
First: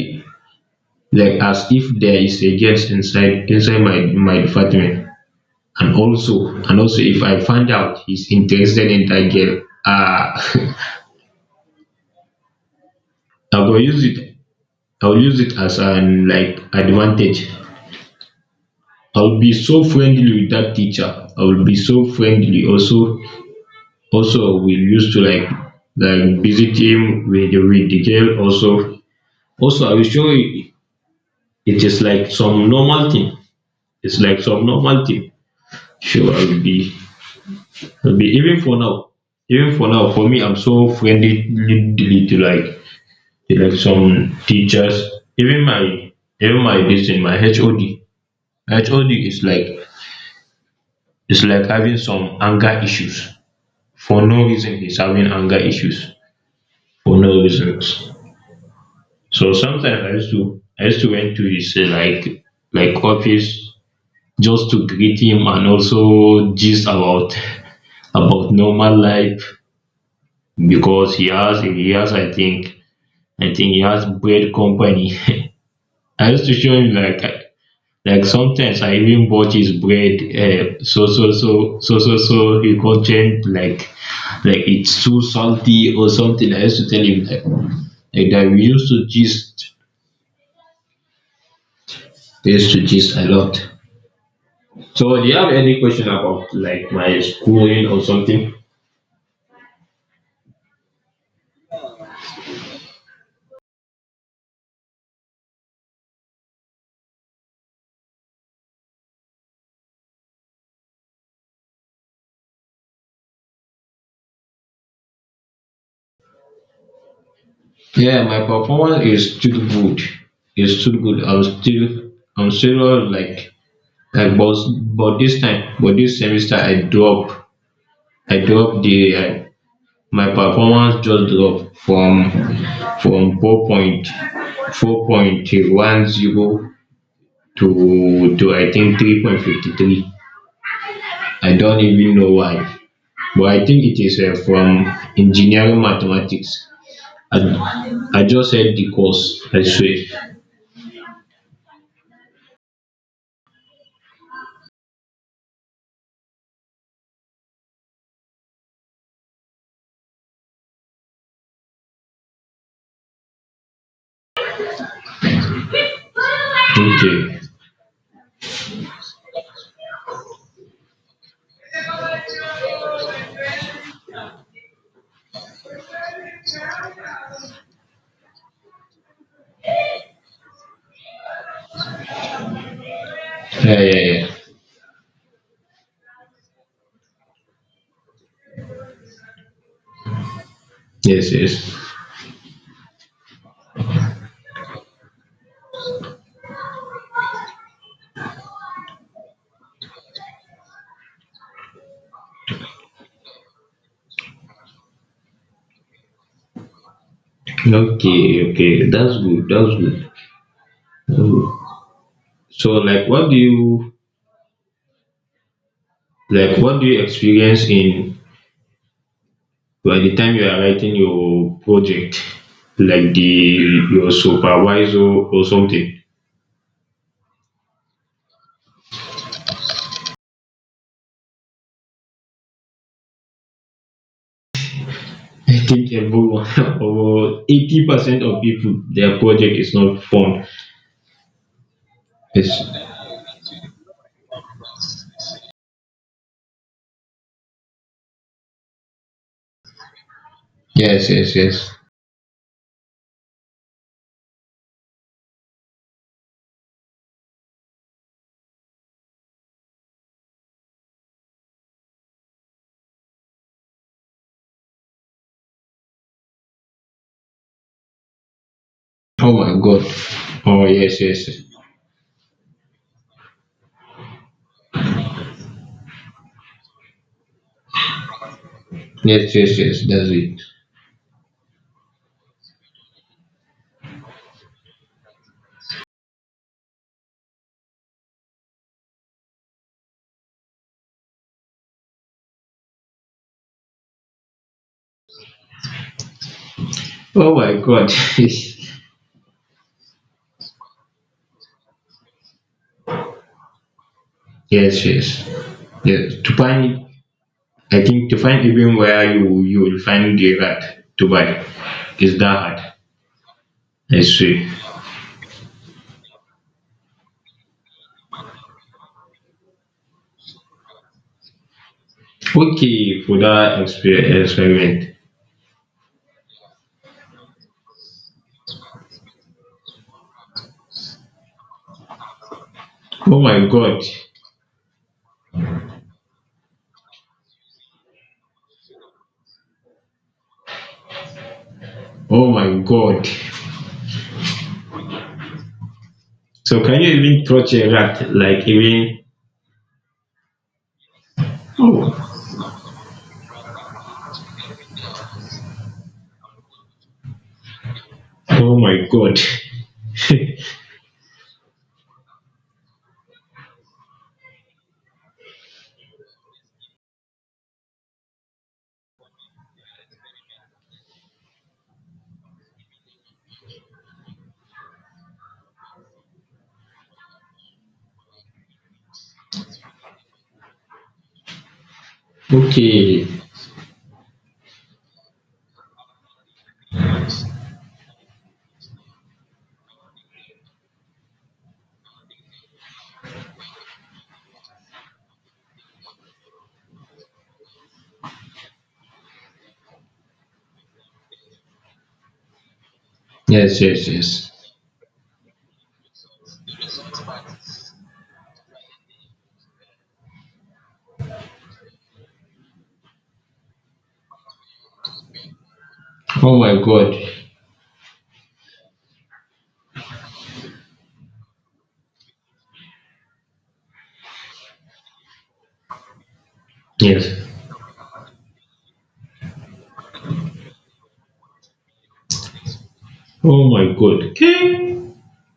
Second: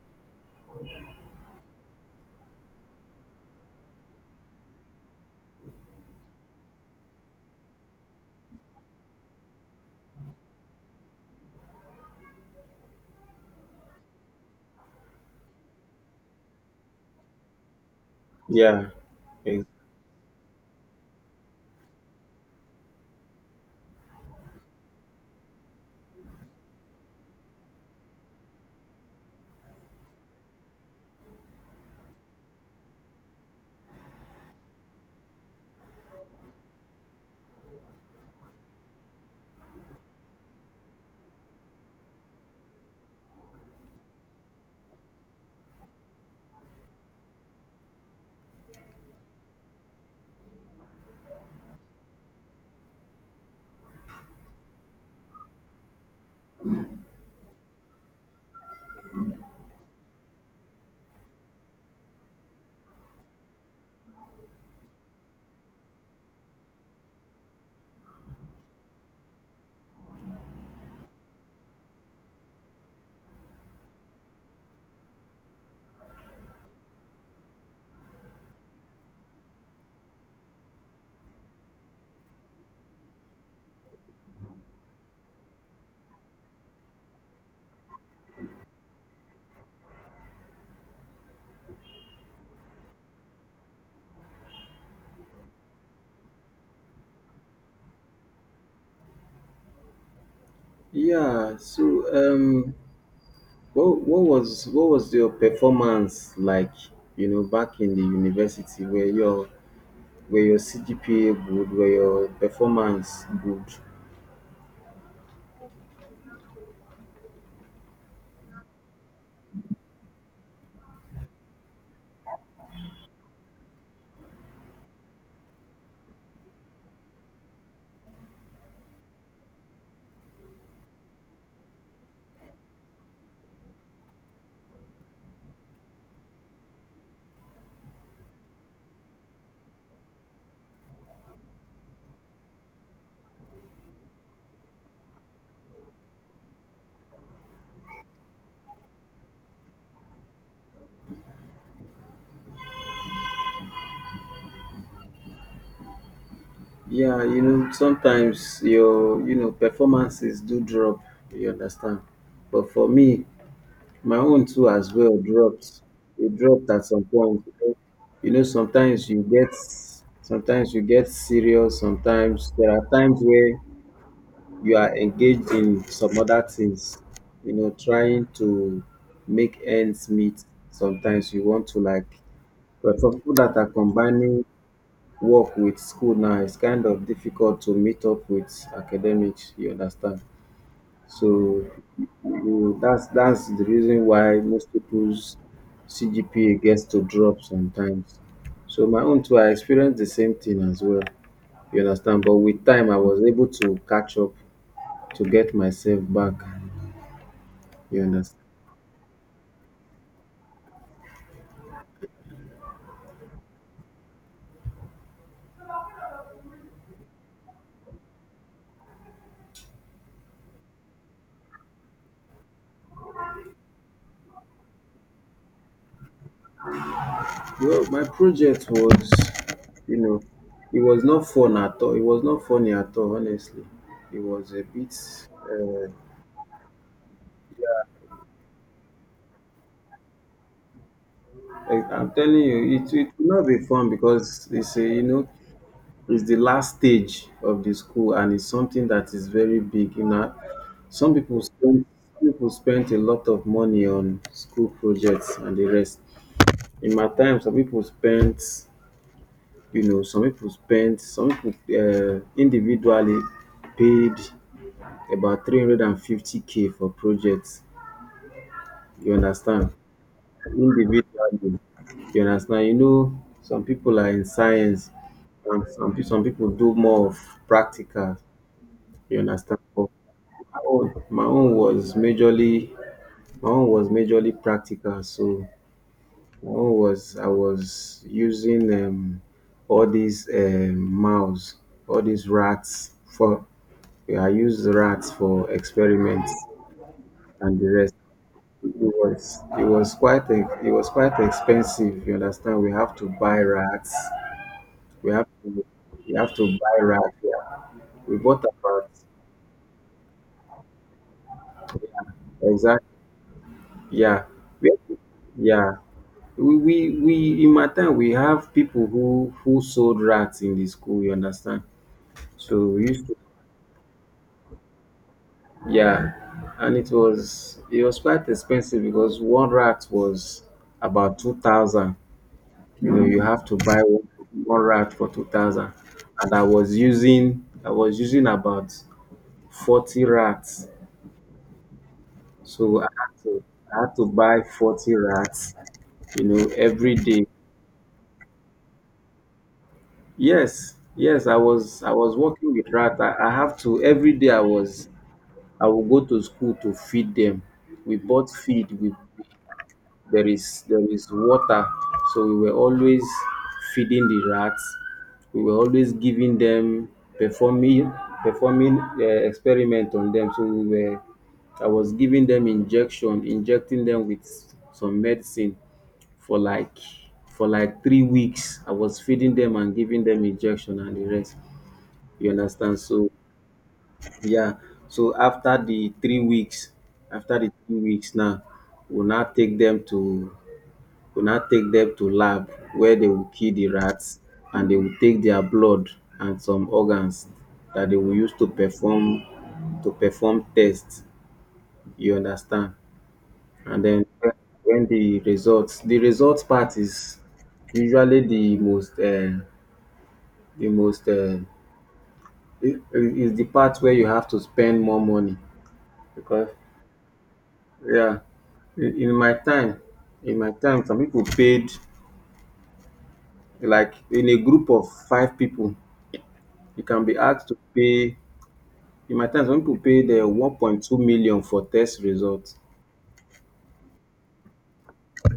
A: like as if there is a girls inside my department, and also if I find out he's interested in that girl, I will use it. I will use it as an like advantage.
B: Yeah.
A: I will be
B: Ex-
A: so friendly with that teacher. I will be so friendly. Also we used to like visit him with the girl. Also I will show you it is like some normal thing. It's like some normal thing. Sure, I'll be even for now. For me, I'm so friendly, to like some teachers. even my Even my this in my HOD is like. It's like having some anger issues for no reason. He's having anger issues for no reasons. So sometimes I used to went to his like office, just to greet him, and also gist about about normal life, because he has I think he has bread company. I used to show him like sometimes I even bought his bread. So he complained like like it's too salty or something. I used to tell him like that we used to gist. We used to gist a lot. So do you have any question about like my schooling or something?
B: yeah. So, um what was your performance like, you know, back in the university? Where your Were your CGPA good? Were your performance good?
A: Yeah, my performance is still good. It's still good. I'm still like but this time, but this semester, I drop the my performance just drop from four point one zero to, I think 3.53. I don't even know why, but I think it is from engineering mathematics. I just said the course, I swear.
B: Yeah, you know, sometimes your performances do drop, you understand. But for me, my own too as well dropped. It dropped at some
A: Okay.
B: point. You know, sometimes you get serious. Sometimes there are times where you are engaged in some other things, you know, trying to make ends meet. Sometimes you want to like But for people that are
A: Yeah, yeah, yeah.
B: combining work with school, now it's kind of difficult to meet up with academics, you understand.
A: Yes,
B: So
A: yes.
B: that's the reason why most people's CGPA gets to drop sometimes. So my own too, I experienced the same thing as well, you understand. But with time, I was able to catch up to get myself back, you
A: Okay,
B: understand.
A: okay. That's good. That's good. That's good. So, like, what do you like? What do you experience in by the time you are writing your project, like the your supervisor or something?
B: Well, my project was you know it was not fun at all. It was not funny at all, honestly. It was a bit.
A: I think everyone, over 80% of people, their project is not fun.
B: Like, I'm telling you,
A: Yes,
B: it will not be fun because it's a, you know it's the last stage of the school, and it's something that is very big. You know,
A: yes,
B: some
A: yes,
B: people
A: yes.
B: spend some people spend a lot of money on school projects and the rest. In my time, some people spent, you know, some people spent, some people, individually paid about 350K for projects. You
A: Oh my
B: understand?
A: God. Oh yes,
B: Individually.
A: yes.
B: You understand? You know, some people are in science, and some people do more of practical. You
A: Yes, yes,
B: understand?
A: yes,
B: But
A: that's it.
B: my own, my own was majorly my own was majorly practical. So my own was I was using, all these, all these rats for I used rats for experiments
A: Oh my
B: and the
A: god.
B: rest.
A: Yes,
B: It was quite expensive. You understand? We have to buy rats.
A: yes.
B: We have to we
A: Yes.
B: have
A: To
B: to buy
A: find.
B: rats. Yeah,
A: I think
B: we
A: to
B: bought
A: find even
B: about.
A: where you will find the rat to buy is that hard.
B: Exactly.
A: I
B: Yeah,
A: see.
B: we, yeah. We in my time, we have people who sold rats in the school. You understand? So we
A: Okay,
B: used to.
A: for that experiment.
B: Yeah. And it was quite expensive because one rat was about 2,000. You know,
A: Oh
B: you have
A: my
B: to
A: god.
B: buy one, one rat for 2,000. And I was using about 40 rats.
A: Oh my
B: So
A: god.
B: I had to buy 40 rats, you know,
A: So can you
B: every
A: even
B: day.
A: touch a rat? Like, even.
B: Yes, yes, I
A: oh
B: was working with rats. I have to, every day I was I would go to school to feed them. We bought
A: oh
B: feed.
A: my
B: We
A: god.
B: There is water. So we were always feeding the rats. We were always giving them performing performing experiment on them. So we were I was giving them injection injecting them with some medicine for like for like 3 weeks. I was feeding them and giving them injection and the rest, you understand.
A: Okay.
B: So. Yeah. So after the 3 weeks now, we'll now take them to go now take them to lab where they will kill the rats, and they will take their blood and some organs that they will use to perform tests. You understand?
A: Yes,
B: And
A: yes,
B: then,
A: yes.
B: when the results part is usually the most, is the part where you have to spend more money,
A: Oh
B: because
A: my god.
B: yeah, in my time in my time, some people paid, like, in a group of 5 people, you can be
A: Yes.
B: asked to pay. In my time, some people pay the 1.2 million for test results.
A: Oh my god. Okay.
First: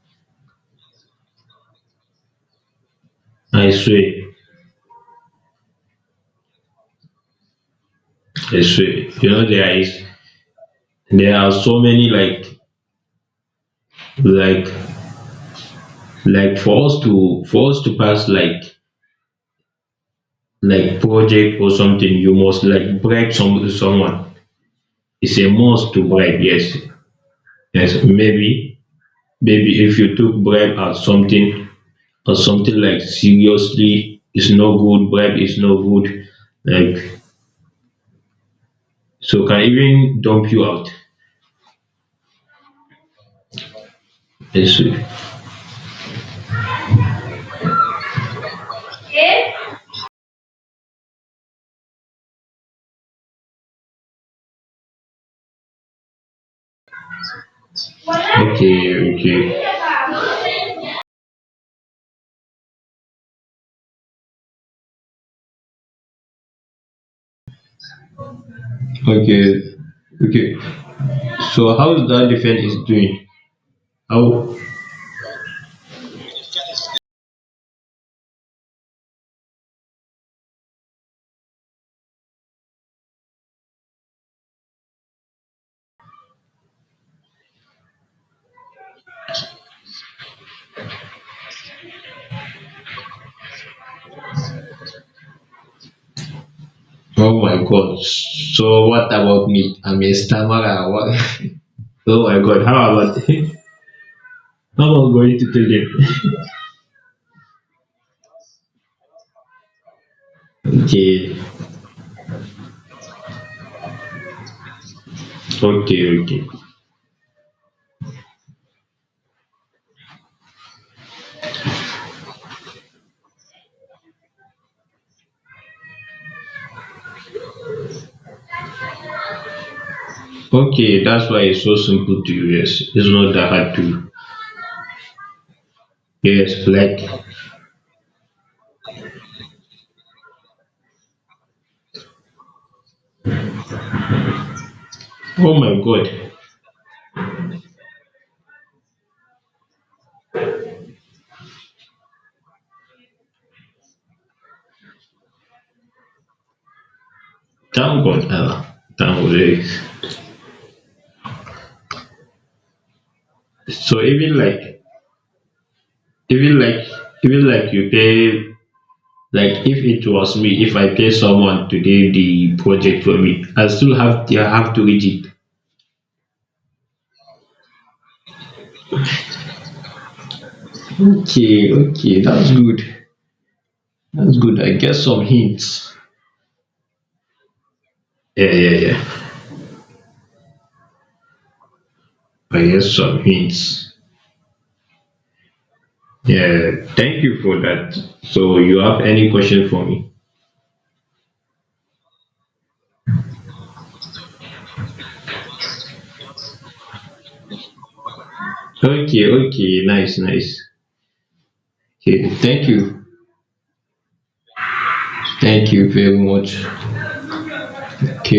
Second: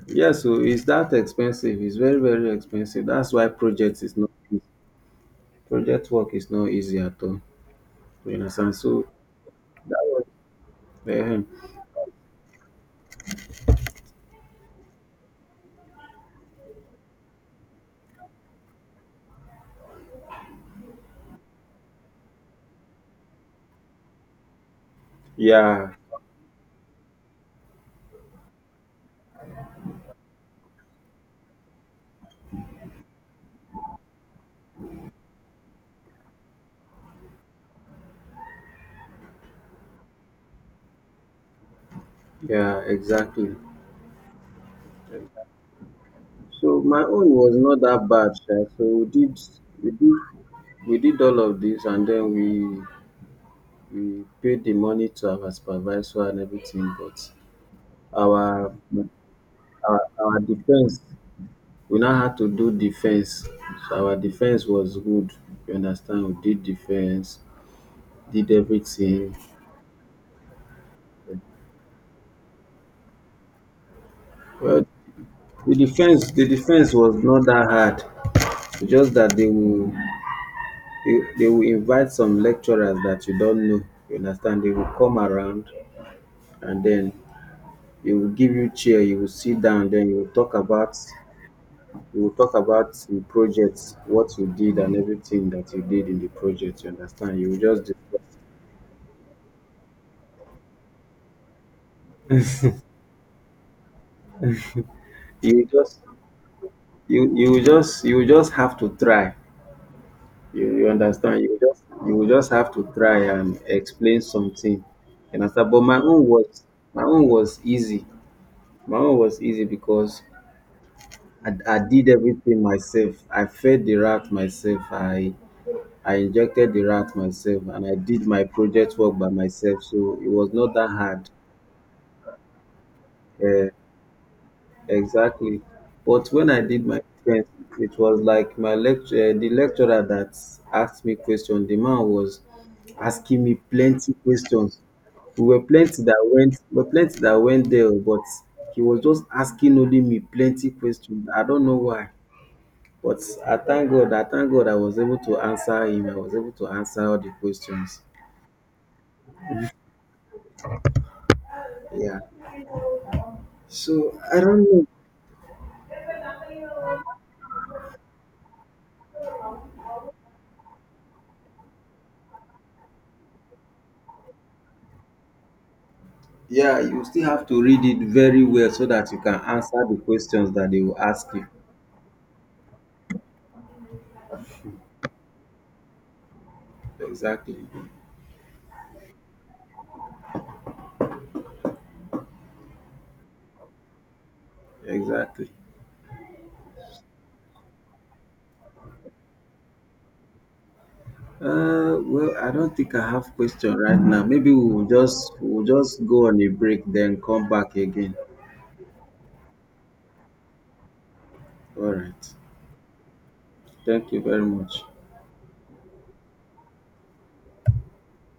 B: Yeah. So it's that expensive. It's very, very expensive. That's why
A: I
B: project
A: swear,
B: is not easy. Project work is not easy at all. You
A: I
B: understand?
A: swear.
B: So
A: You know,
B: that was,
A: there
B: um,
A: are so many like like for us to pass like project or something, you must like bribe someone. It's a
B: yeah,
A: must to bribe, yes. Yes. Maybe if you took bribe at something or something, like, seriously, it's no good. Bribe is no good. Like, so can even dump you out.
B: yeah, exactly.
A: Yes.
B: So my own was not that bad, sha. So we did we did all of this, and then we paid the money to our supervisor and everything. But our
A: Okay,
B: our
A: okay.
B: defense, we now had to do defense. So our defense was good. You understand? We did defense, did everything.
A: Okay, okay. So how is that defense is doing? How?
B: Well, the defense was not that hard. It's just that they will invite some lecturers that you don't know. You understand? They will come around, and then they will give you chair. You will sit down. Then you will talk about the projects, what you did, and everything that you did in the project. You understand?
A: Oh
B: You
A: my
B: will just
A: God.
B: discuss.
A: So what about me? I'm a stammerer. What? Oh my God. How about? How about going to
B: You will
A: tell
B: just
A: them?
B: you just have to try. You
A: Okay,
B: understand? You just have to try and explain something. You understand? But
A: okay, okay,
B: my own was easy. My own was easy because I did everything myself. I fed the rat myself. I injected the rat myself, and I did my project work by myself. So it was not that
A: okay.
B: hard.
A: That's why it's so simple to use. It's not that
B: Uh,
A: hard to.
B: Exactly. But when
A: Yes.
B: I did my
A: Like,
B: defense, it was like the lecturer that asked me questions. The man was asking me plenty questions.
A: oh my God.
B: We were plenty that went there, but he was just asking only me plenty questions. I don't know why, but I thank God. I thank God I was able to answer him. I was able to answer all the questions.
A: Thank God, Allah. Thank God. Eh.
B: Yeah.
A: So
B: So I don't know.
A: even like, even like you pay. Like if it was me, if I pay someone to do the project for me, I have to read it.
B: Yeah, you still have to read it very well so that you can answer the questions that they will ask you.
A: Okay, okay, that's good. That's good. I get some hints.
B: Exactly.
A: Yeah, yeah, yeah. I get some hints.
B: Exactly.
A: Yeah, thank you for that. So you have any question for me?
B: Well, I don't think I have question right now. Maybe we'll just go on a break, then come back again.
A: Okay, okay, nice, nice.
B: All
A: Okay,
B: right.
A: thank you.
B: Thank you very much.
A: Thank you very much. Okay.